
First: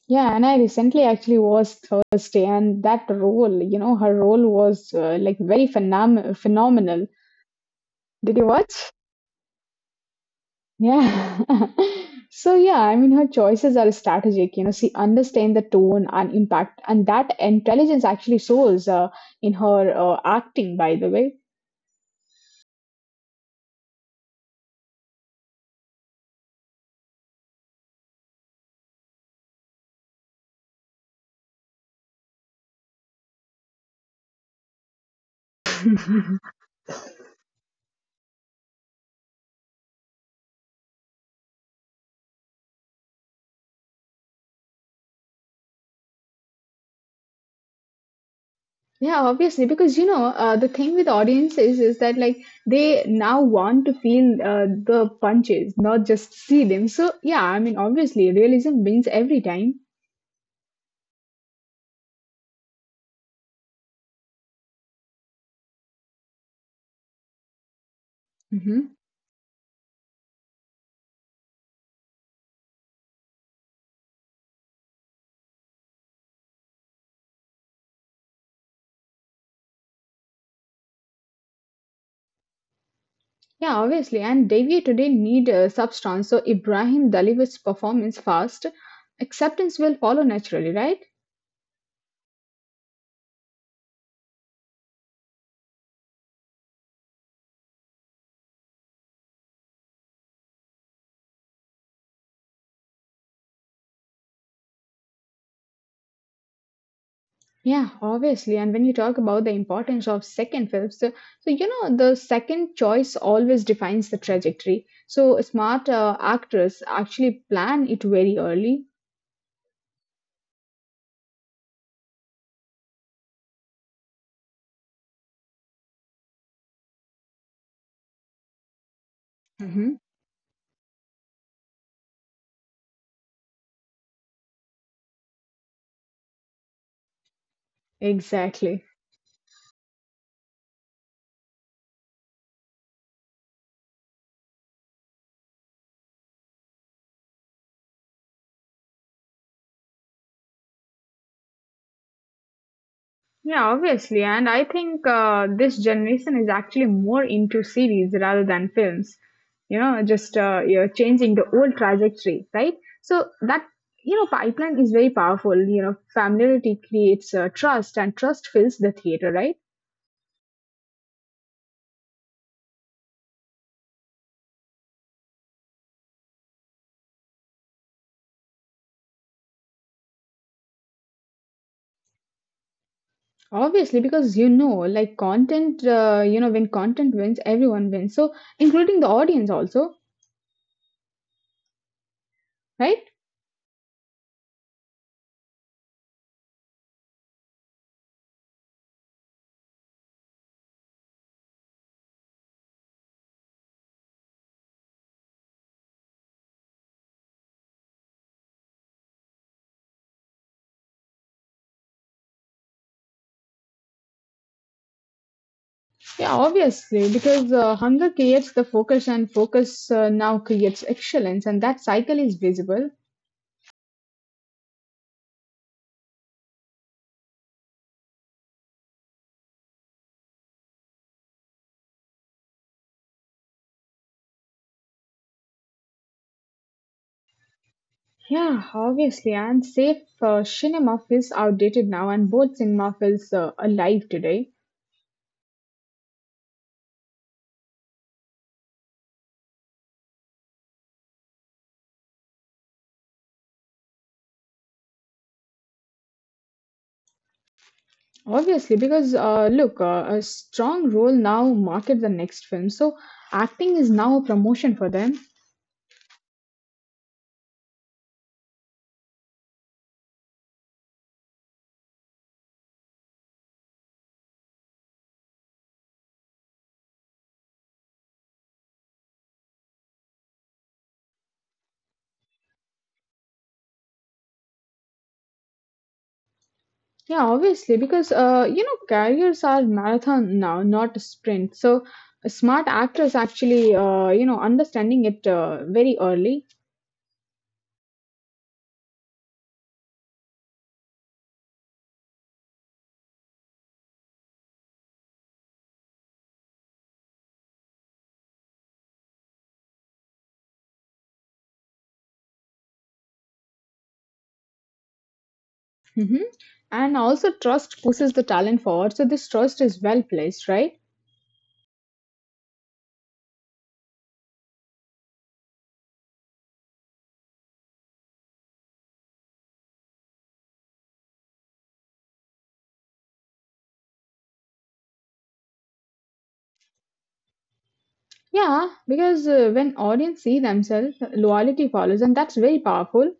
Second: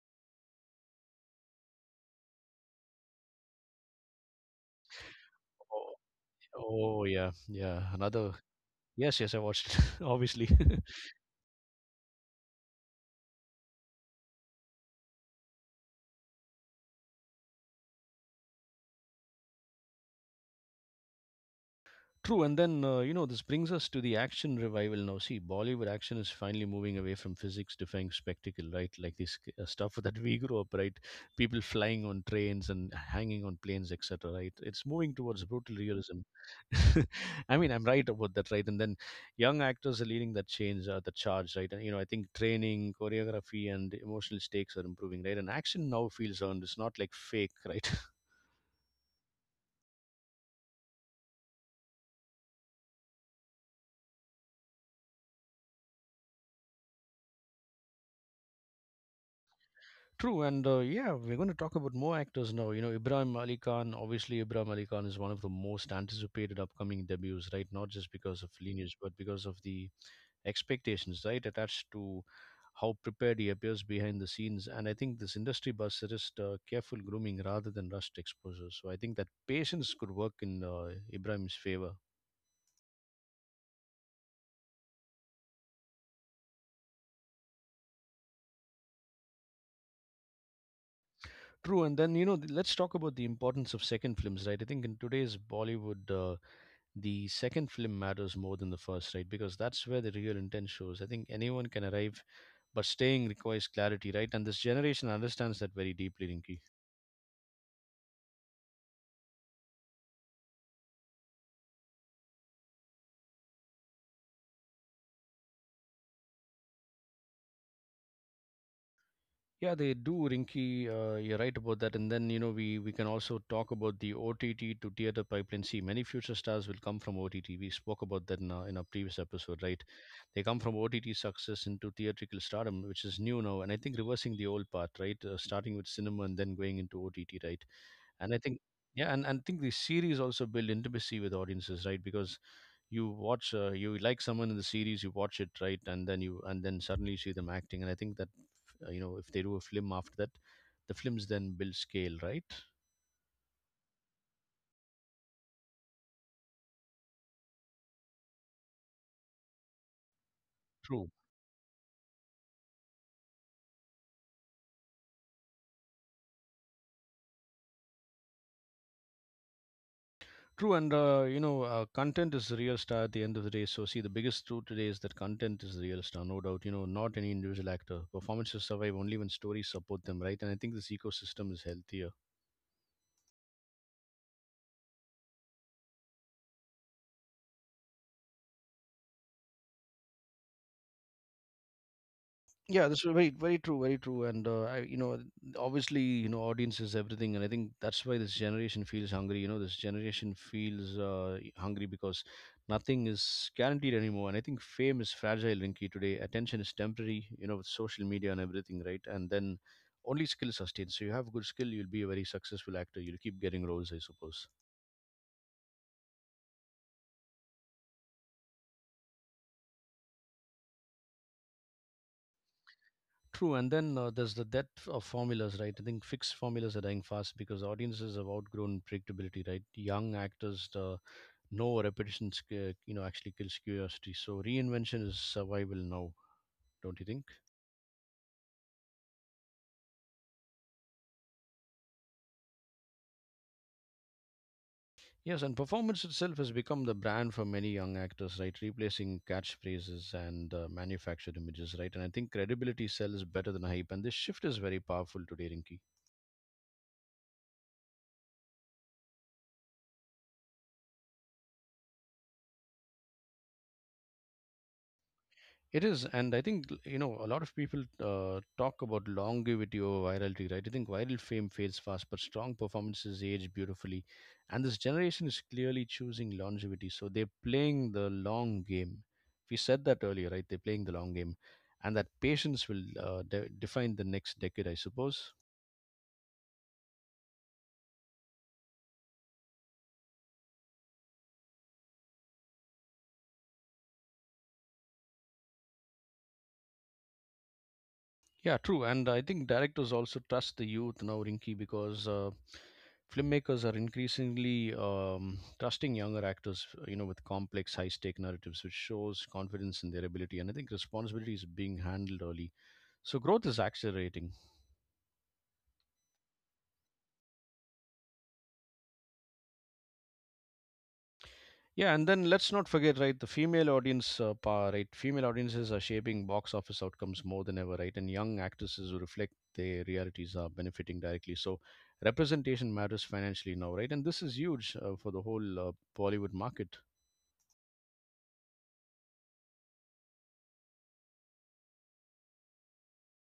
B: Yeah, and I recently actually was Thursday, and that role, her role was like very
A: Oh,
B: phenomenal.
A: oh yeah, yeah. Another
B: Did you watch?
A: yes, yes. I watched it, obviously.
B: Yeah. So, yeah, I mean, her choices are strategic. You know, she understands the tone and impact, and that intelligence actually shows in her acting, by the way.
A: True, and then you know this brings us to the action revival now. See, Bollywood action is finally moving away from physics-defying spectacle, right? Like this stuff that we grew up, right? People flying on trains and hanging on planes, etc. Right? It's moving towards brutal realism. I mean, I'm right about that, right? And then young actors are leading the charge, right? And you know, I think training, choreography, and emotional stakes are improving, right? And action now feels earned. It's not like fake, right?
B: Yeah, obviously, because the thing with audiences is that like they now want to feel the punches, not just see them. So yeah, I mean, obviously, realism wins every time.
A: True, and yeah, we're going to talk about more actors now. You know, Ibrahim Ali Khan, obviously, Ibrahim Ali Khan is one of the most anticipated upcoming debuts, right? Not just because of lineage,
B: hmm
A: but because of the expectations, right? Attached to how prepared he appears behind the scenes. And I think this industry buzz suggests careful grooming rather than rushed exposure. So I think that patience could work in Ibrahim's favor.
B: Yeah, obviously, and Devi today need substance. So Ibrahim delivers performance fast. Acceptance will follow naturally, right?
A: True, and then, you know, let's talk about the importance of second films, right? I think in today's Bollywood, the second film matters more than the first, right? Because that's where the real intent shows. I think anyone can arrive, but staying requires clarity, right? And this generation understands that very deeply, Rinki.
B: Yeah, obviously. And when you talk about the importance of second films, you know, the second choice always defines the trajectory. So smart actors actually plan it very early.
A: Yeah, they do, Rinki. You're right about that. And then, you know, we can also talk about the OTT to theater pipeline. See, many future stars will come from OTT. We spoke about that in our previous episode, right?
B: hmm
A: They come from OTT success into theatrical stardom, which is new now. And I think reversing the old path, right? Starting with cinema and then going into OTT, right? And I think,
B: Exactly.
A: yeah, and I think the series also build intimacy with audiences, right? Because you watch you like someone in the series you watch it, right? And then suddenly you see them acting, and I think that if they do a film after that, the films then build scale, right?
B: Yeah, obviously. And I think this generation is actually more into series rather than films. You know, just you're
A: true
B: changing the old trajectory, right? So that you know pipeline is very powerful. You know, familiarity creates trust, and trust fills the theater, right?
A: true and you know content is the real star at the end of the day. So see, the biggest truth today is that content is the real star, no doubt, you know, not any individual actor. Performances survive only when stories support them, right? And I think this ecosystem is healthier.
B: Obviously, because you know, like content, when content wins, everyone wins. So, including the audience also,
A: Yeah,
B: right?
A: that's very, very true, very true. And you know, obviously, you know, audience is everything, and I think that's why this generation feels hungry. You know, this generation feels hungry because nothing is guaranteed anymore. And I think fame is fragile, Rinky, today. Attention is temporary. You know, with social media and everything, right? And then only skill sustains. So you have good skill, you'll be a very successful actor. You'll keep getting roles, I suppose.
B: Yeah, obviously, because hunger creates the focus, and focus now creates excellence, and that cycle is visible.
A: True, and then there's the death of formulas, right? I think fixed formulas are dying fast because audiences have outgrown predictability, right? Young actors, no repetition, you know, actually kills curiosity. So reinvention is survival now, don't you think?
B: Yeah, obviously, and safe cinema feels outdated now, and both cinema feels alive today.
A: Yes, and performance itself has become the brand for many young actors, right? Replacing catchphrases and manufactured images, right? And I think credibility sells better than hype, and this shift is very powerful today, Rinki.
B: Obviously, because look, a strong role now market the next film, so acting is now a promotion for them.
A: It is, and I think you know a lot of people talk about longevity over virality, right? I think viral fame fades fast, but strong performances age beautifully, and this generation is clearly choosing longevity. So they're playing the long game. We said that earlier, right? They're playing the long game, and that patience will define the next decade, I suppose.
B: Yeah, obviously, because you know, careers are marathon now, not a sprint. So, a smart actors actually, you know, understanding it very early,
A: Yeah, true. And I think directors also trust the youth now, Rinky, because filmmakers are increasingly trusting younger actors, you know, with complex, high-stake narratives, which shows confidence in their ability. And I think responsibility is being handled early. So growth is accelerating.
B: hmm and also trust pushes the talent forward. So, this trust is well placed, right?
A: Yeah, and then let's not forget, right? The female right? Female audiences are shaping box office outcomes more than ever, right? And young actresses who reflect their realities are benefiting directly. So representation matters financially now, right? And this is huge for the whole Bollywood market.
B: Yeah, because when audience see themselves, loyalty follows, and that's very powerful.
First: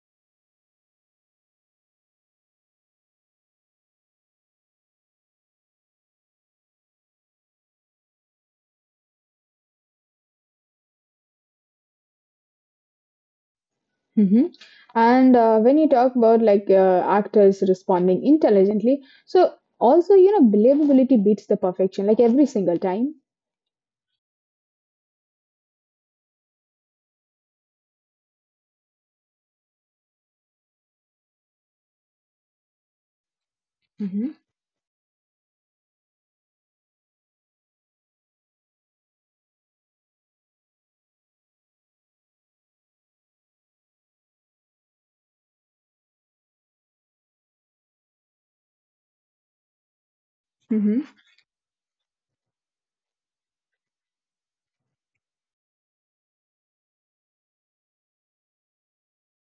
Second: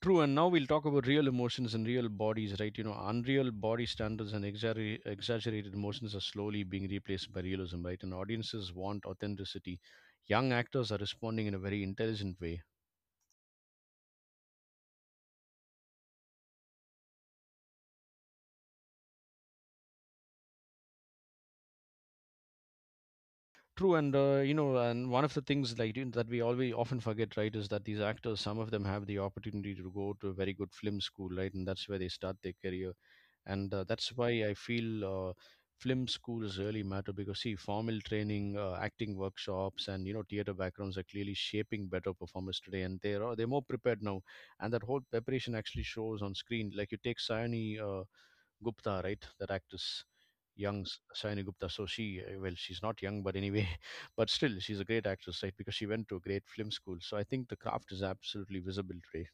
A: True, and now we'll talk about real emotions and real bodies, right? You know, unreal body standards and exaggerated emotions are slowly being replaced by realism, right? And audiences want authenticity. Young actors are responding in a very intelligent way.
B: hmm And when you talk about like actors responding intelligently, so also you know, believability beats the perfection, like every single time.
A: True, and you know, and one of the things like you know, that we always often forget, right, is that these actors, some of them have the opportunity to go to a very good film school, right, and that's where they start their career, and that's
B: Mm-hmm.
A: why I feel film schools really matter because see, formal training, acting workshops, and you know, theater backgrounds are clearly shaping better performers today, and they're more prepared now, and that whole preparation actually shows on screen. Like you take Sione. Gupta, right? That actress, young
B: hmm
A: Saini Gupta. So she, well, she's not young, but anyway, but still, she's a great actress, right? Because she went to a great film school. So I think the craft is absolutely visible today.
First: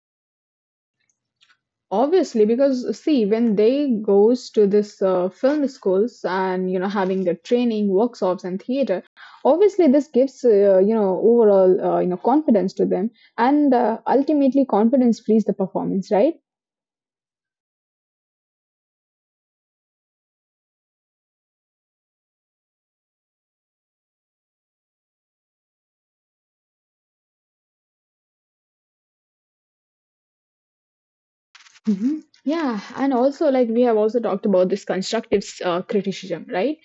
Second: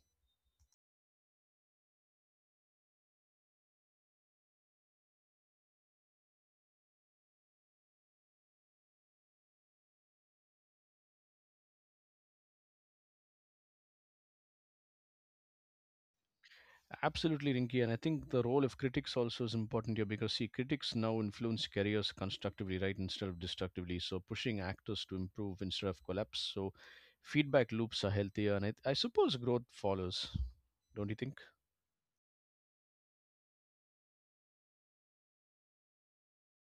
B: Obviously, because see, when they goes to this film schools and you know having the training, workshops, and theater, obviously this gives overall confidence to them, and ultimately confidence frees the performance, right?
A: Absolutely, Rinky. And I think the role of critics also is important here because, see, critics now influence careers constructively, right, instead of destructively. So pushing actors to improve instead of collapse. So feedback loops are healthier. And I suppose growth follows. Don't you think?
B: hmm Yeah, and also like we have also talked about this constructive criticism, right?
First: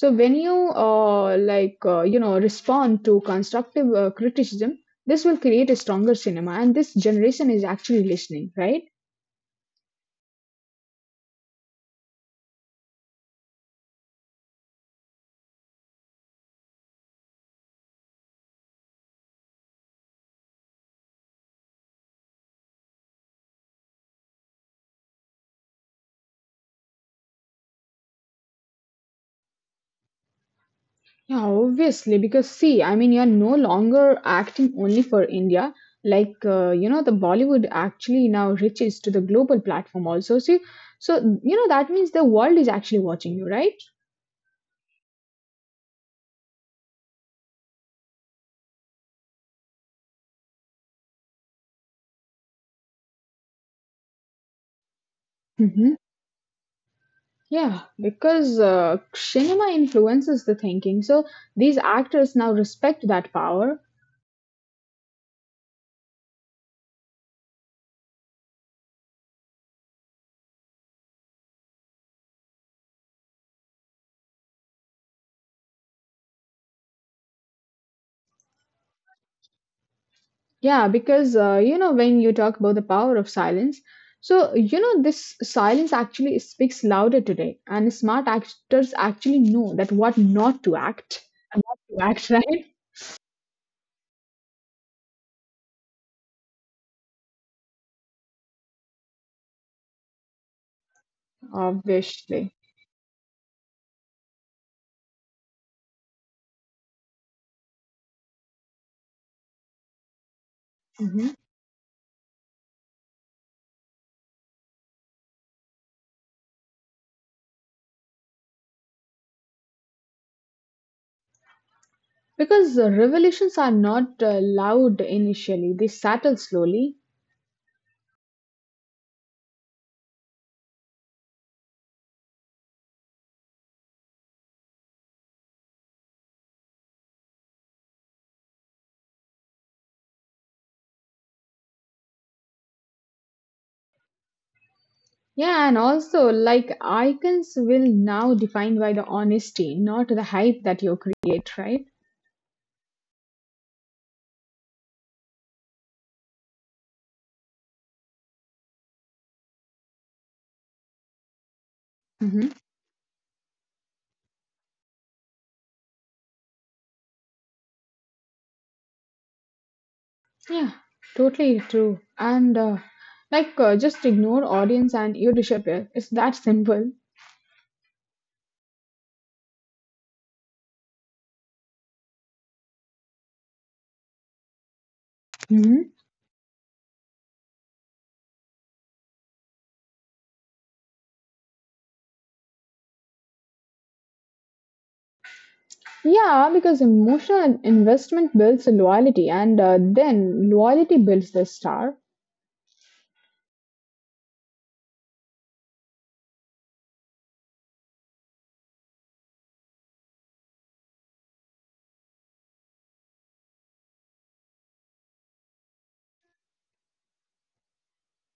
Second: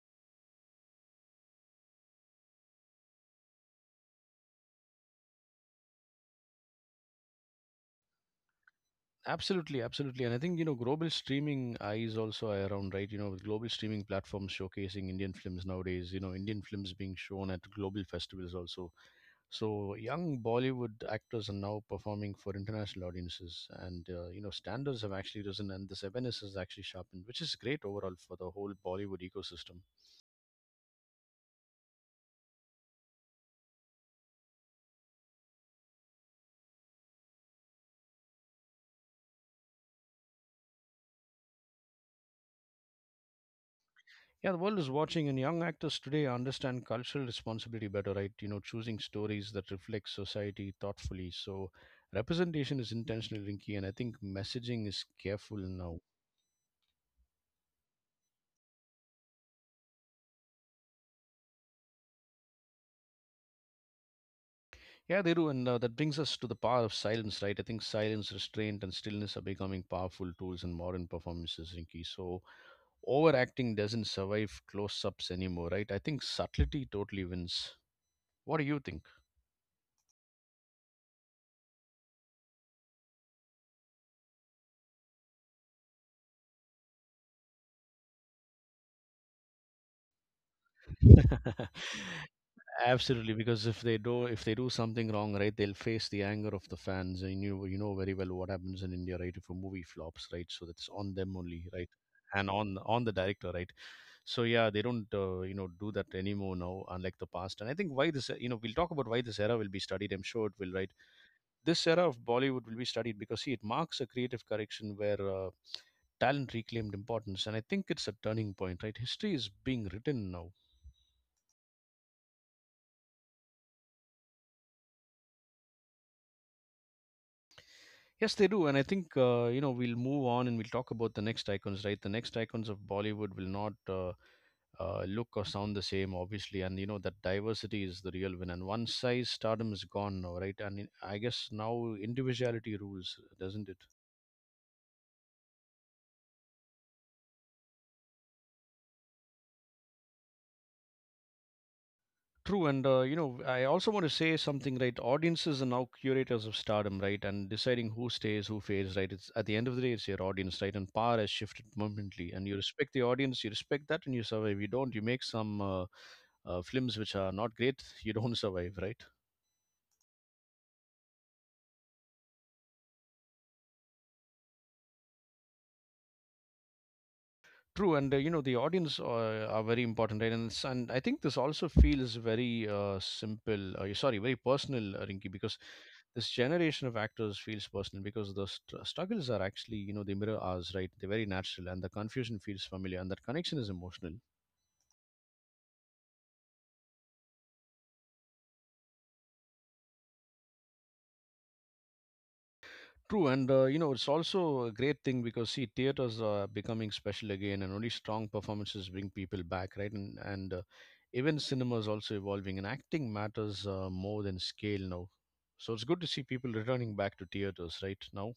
B: So when you you know respond to constructive criticism, this will create a stronger cinema, and this generation is actually listening, right?
A: Absolutely, absolutely. And I think, you know, global streaming eyes also are around, right? You know, with global streaming platforms showcasing Indian films nowadays, you know, Indian films being shown at global festivals also. So young Bollywood actors are now performing for international audiences. And, you know, standards have actually risen and this awareness is actually sharpened, which is great overall for the whole Bollywood ecosystem.
B: Yeah, obviously, because see, I mean, you're no longer acting only for India. Like, you know, the Bollywood actually now reaches to the global platform also. See, so, you know, that means the world is actually watching you, right?
A: Yeah, the world is watching, and young actors today understand cultural responsibility better, right? You know, choosing stories that reflect society thoughtfully. So, representation is intentional, Rinky, and I think messaging is careful now.
B: hmm Yeah, because cinema influences the thinking. So these actors now respect that power.
A: Yeah, they do, and that brings us to the power of silence, right? I think silence, restraint, and stillness are becoming powerful tools in modern performances, Rinky. So, overacting doesn't survive close ups anymore, right? I think subtlety totally wins. What do you think?
B: Yeah, because you know when you talk about the power of silence, so you know this silence actually speaks louder today, and smart actors actually know that what not to act, and what to act right,
A: Absolutely, because if they do something wrong, right, they'll face the anger of the fans, and you know very well what happens in India, right? If a movie flops, right, so that's on them only, right, and
B: obviously.
A: on the director, right. So yeah, they don't you know do that anymore now, unlike the past. And I think why this you know we'll talk about why this era will be studied. I'm sure it will, right.
B: Mhm.
A: This era of Bollywood will be studied because see, it marks a creative correction where. Talent reclaimed importance, and I think it's a turning point, right? History is being written now.
B: Because revolutions are not loud initially; they settle slowly.
A: Yes, they do, and I think you know we'll move on and we'll talk about the next icons, right? The next icons of Bollywood will not look or sound the same, obviously, and you know that diversity is the real win. And one size stardom is gone now, right? And I guess now individuality rules, doesn't it?
B: Yeah, and also like icons will now defined by the honesty, not the hype that you create, right?
A: True, and you know, I also want to say something, right? Audiences are now curators of stardom, right? And deciding who stays, who fades, right? It's at the end of the day, it's your audience, right? And power has shifted permanently, and you respect the audience, you respect that, and you survive. You don't, you make some films which are not great, you don't survive, right?
B: Yeah, totally true. And just ignore audience and you disappear. It's that simple.
A: True, and you know the audience are very important, right? And it's, and I think this also feels very simple. Sorry, very personal, Rinki, because
B: hmm
A: this generation of actors feels personal because the struggles are actually you know they mirror ours, right? They're very natural, and the confusion feels familiar, and that connection is emotional.
B: Yeah, because emotional investment builds loyalty, and then loyalty builds the star.
A: True, and you know it's also a great thing because see, theaters are becoming special again, and only strong performances bring people back, right? And even cinema is also evolving, and acting matters more than scale now. So it's good to see people returning back to theaters right now.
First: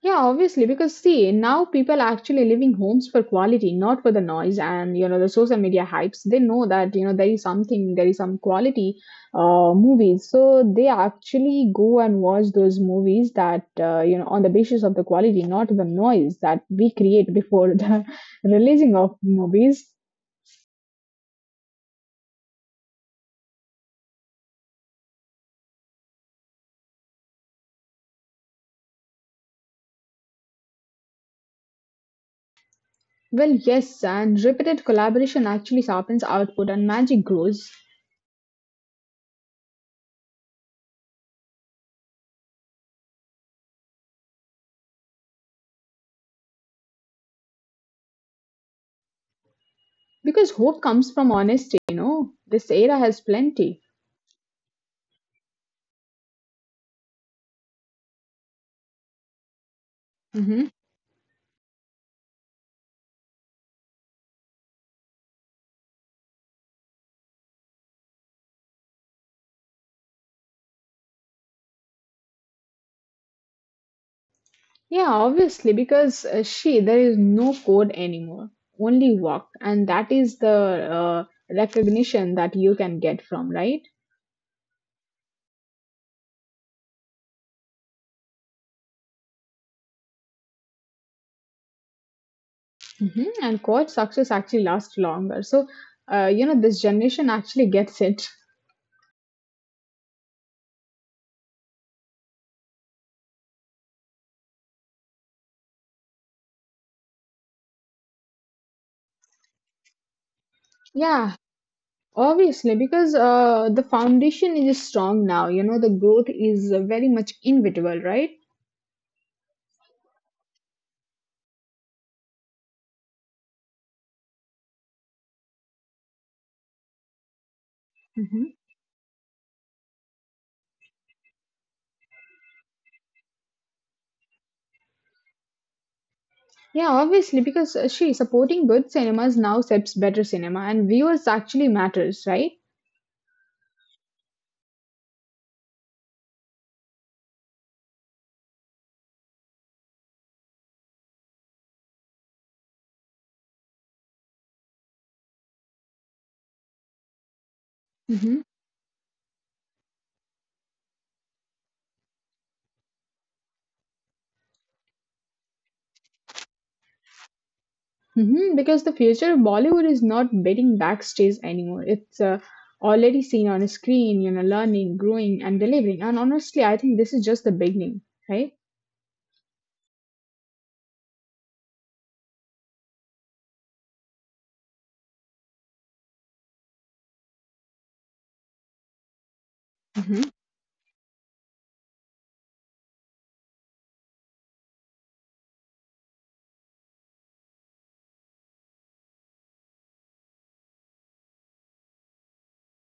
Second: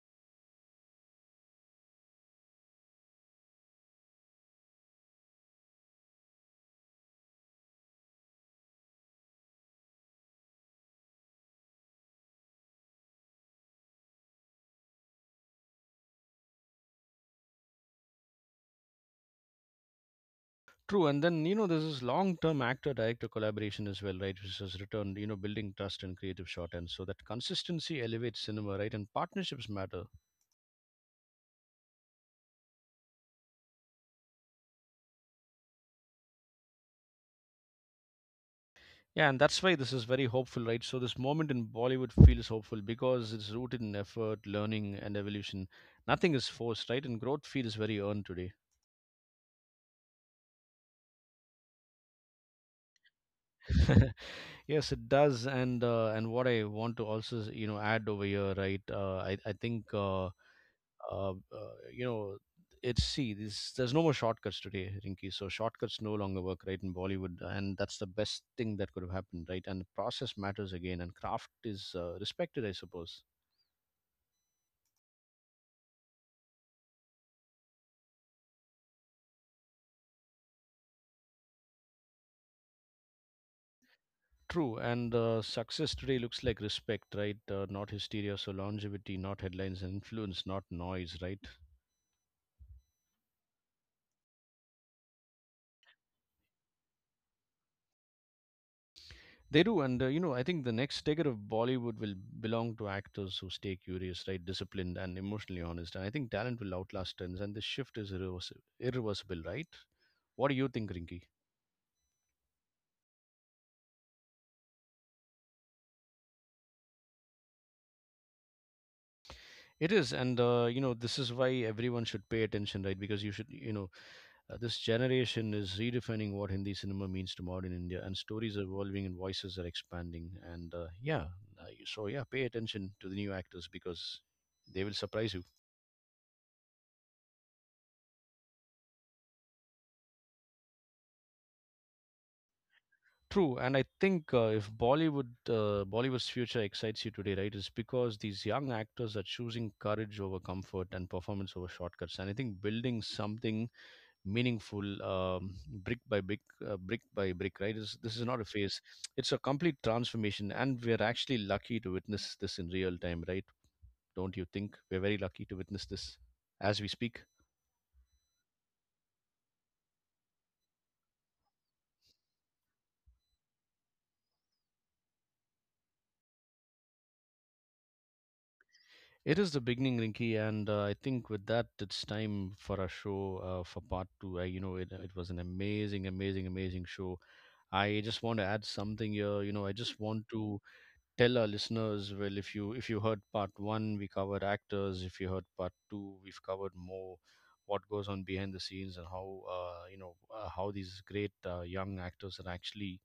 B: Yeah, obviously, because see, now people are actually leaving homes for quality, not for the noise. And you know, the social media hypes, they know that you know there is something, there is some quality movies, so they actually go and watch those movies that you know on the basis of the quality, not the noise that we create before the releasing of movies.
A: True, and then you know there's this long-term actor-director collaboration as well, right? Which has returned, you know, building trust and creative shorthand, so that consistency elevates cinema, right? And partnerships matter.
B: Well, yes, and repeated collaboration actually sharpens output and magic grows
A: Yeah, and that's why this is very hopeful, right? So this moment in Bollywood feels hopeful because it's rooted in effort, learning, and evolution. Nothing is forced, right? And growth feels very earned today.
B: because hope comes from honesty. You know, this era has plenty.
A: Yes, it does. And what I want to also you know add over here, right? Uh, I I think uh,
B: Mhm.
A: uh, uh, you know it's see this there's no more shortcuts today, Rinky. So shortcuts no longer work, right? In Bollywood, and that's the best thing that could have happened, right? And the process matters again, and craft is respected, I suppose.
B: Yeah, obviously, because there is no code anymore, only work. And that is the recognition that you can get from, right?
A: True, and success today looks like respect, right? Not hysteria, so longevity, not headlines and influence, not noise, right?
B: And coach success actually lasts longer. So, you know, this generation actually gets it.
A: They do, and you know, I think the next decade of Bollywood will belong to actors who stay curious, right, disciplined, and emotionally honest. And I think talent will outlast trends, and this shift is irreversible, irreversible, right? What do you think, Rinki?
B: Yeah, obviously, because the foundation is strong now, you know, the growth is very much inevitable, right?
A: It is, and you know, this is why everyone should pay attention, right? Because you should, you know, this generation is redefining what Hindi cinema means to modern India, and stories are
B: Mhm.
A: evolving and voices are expanding. And so yeah, pay attention to the new actors because they will surprise you.
B: Yeah, obviously, because she supporting good cinemas now sets better cinema, and viewers actually matters, right?
A: True, and I think if Bollywood's future excites you today, right, it's because these young actors are choosing courage over comfort and performance over shortcuts, and I think building something meaningful brick by brick brick by brick, right? This is not a
B: Mm-hmm.
A: phase, it's a complete transformation, and we're actually lucky to witness this in real time, right? Don't you think we're very lucky to witness this as we speak?
B: Mm-hmm. Because the future of Bollywood is not betting backstage anymore. It's already seen on a screen, you know, learning, growing, and delivering. And honestly, I think this is just the beginning, right?
A: It is the beginning, Rinky, and I think with that it's time for our show for part two. I, you know it, it was an amazing show. I just want to add something here, you know, I just want
B: Mm-hmm.
A: to tell our listeners, well, if you heard part one we covered actors, if you heard part two we've covered more what goes on behind the scenes and how how these great young actors are actually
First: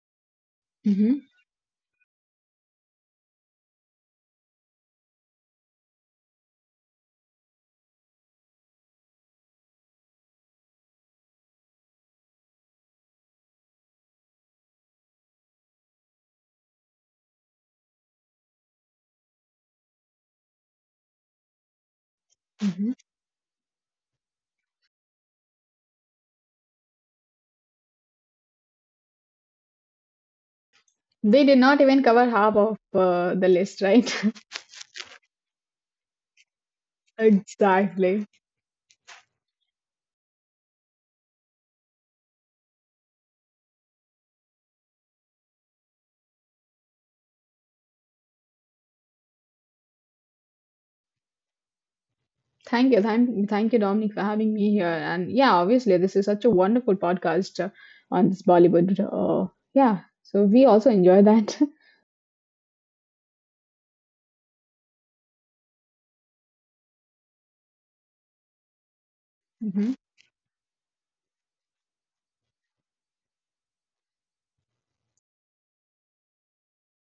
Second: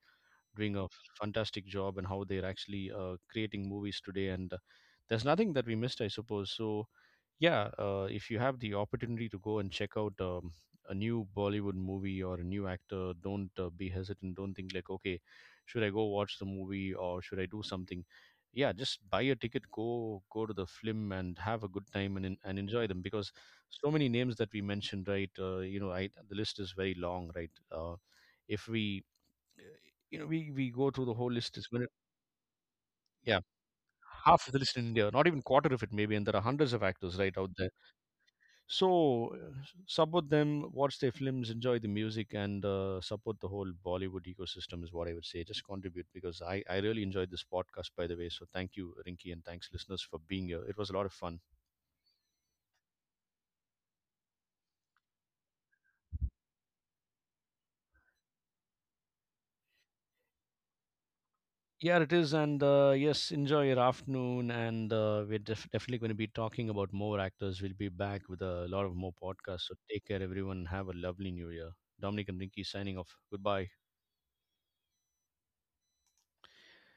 A: doing a
B: Mm-hmm.
A: fantastic job and how they're actually creating movies today. And there's nothing that we missed, I suppose. So, yeah, if you have the opportunity to go and check out a new Bollywood movie or a new actor, don't be hesitant. Don't think like, okay, should I go watch the movie or should I do something? Yeah, just buy a ticket, go to the film and have a good time and and enjoy them
B: Mm-hmm.
A: because so many names that we mentioned, right? You know, I the list is very long, right? If we you know, we go through the whole list
B: They
A: is
B: did
A: well,
B: not even cover half of
A: yeah,
B: the list, right?
A: half of the list in India, not even quarter of it maybe, and there are hundreds of actors right out there.
B: Exactly.
A: So support them, watch their films, enjoy the music, and support the whole Bollywood ecosystem is what I would say. Just contribute because I really enjoyed this podcast, by the way. So thank you, Rinky, and thanks listeners for being here. It was a lot of fun.
B: Thank you. Thank you, Dominic, for having me here. And yeah, obviously, this is such a wonderful podcast on this Bollywood. Yeah. So we also enjoy that.
A: Yeah, it is. And yes, enjoy your afternoon. And we're definitely going to be talking about more actors. We'll be back with a lot of more podcasts. So
B: Mhm.
A: take care, everyone. Have a lovely new year. Dominic and Rinky signing off. Goodbye.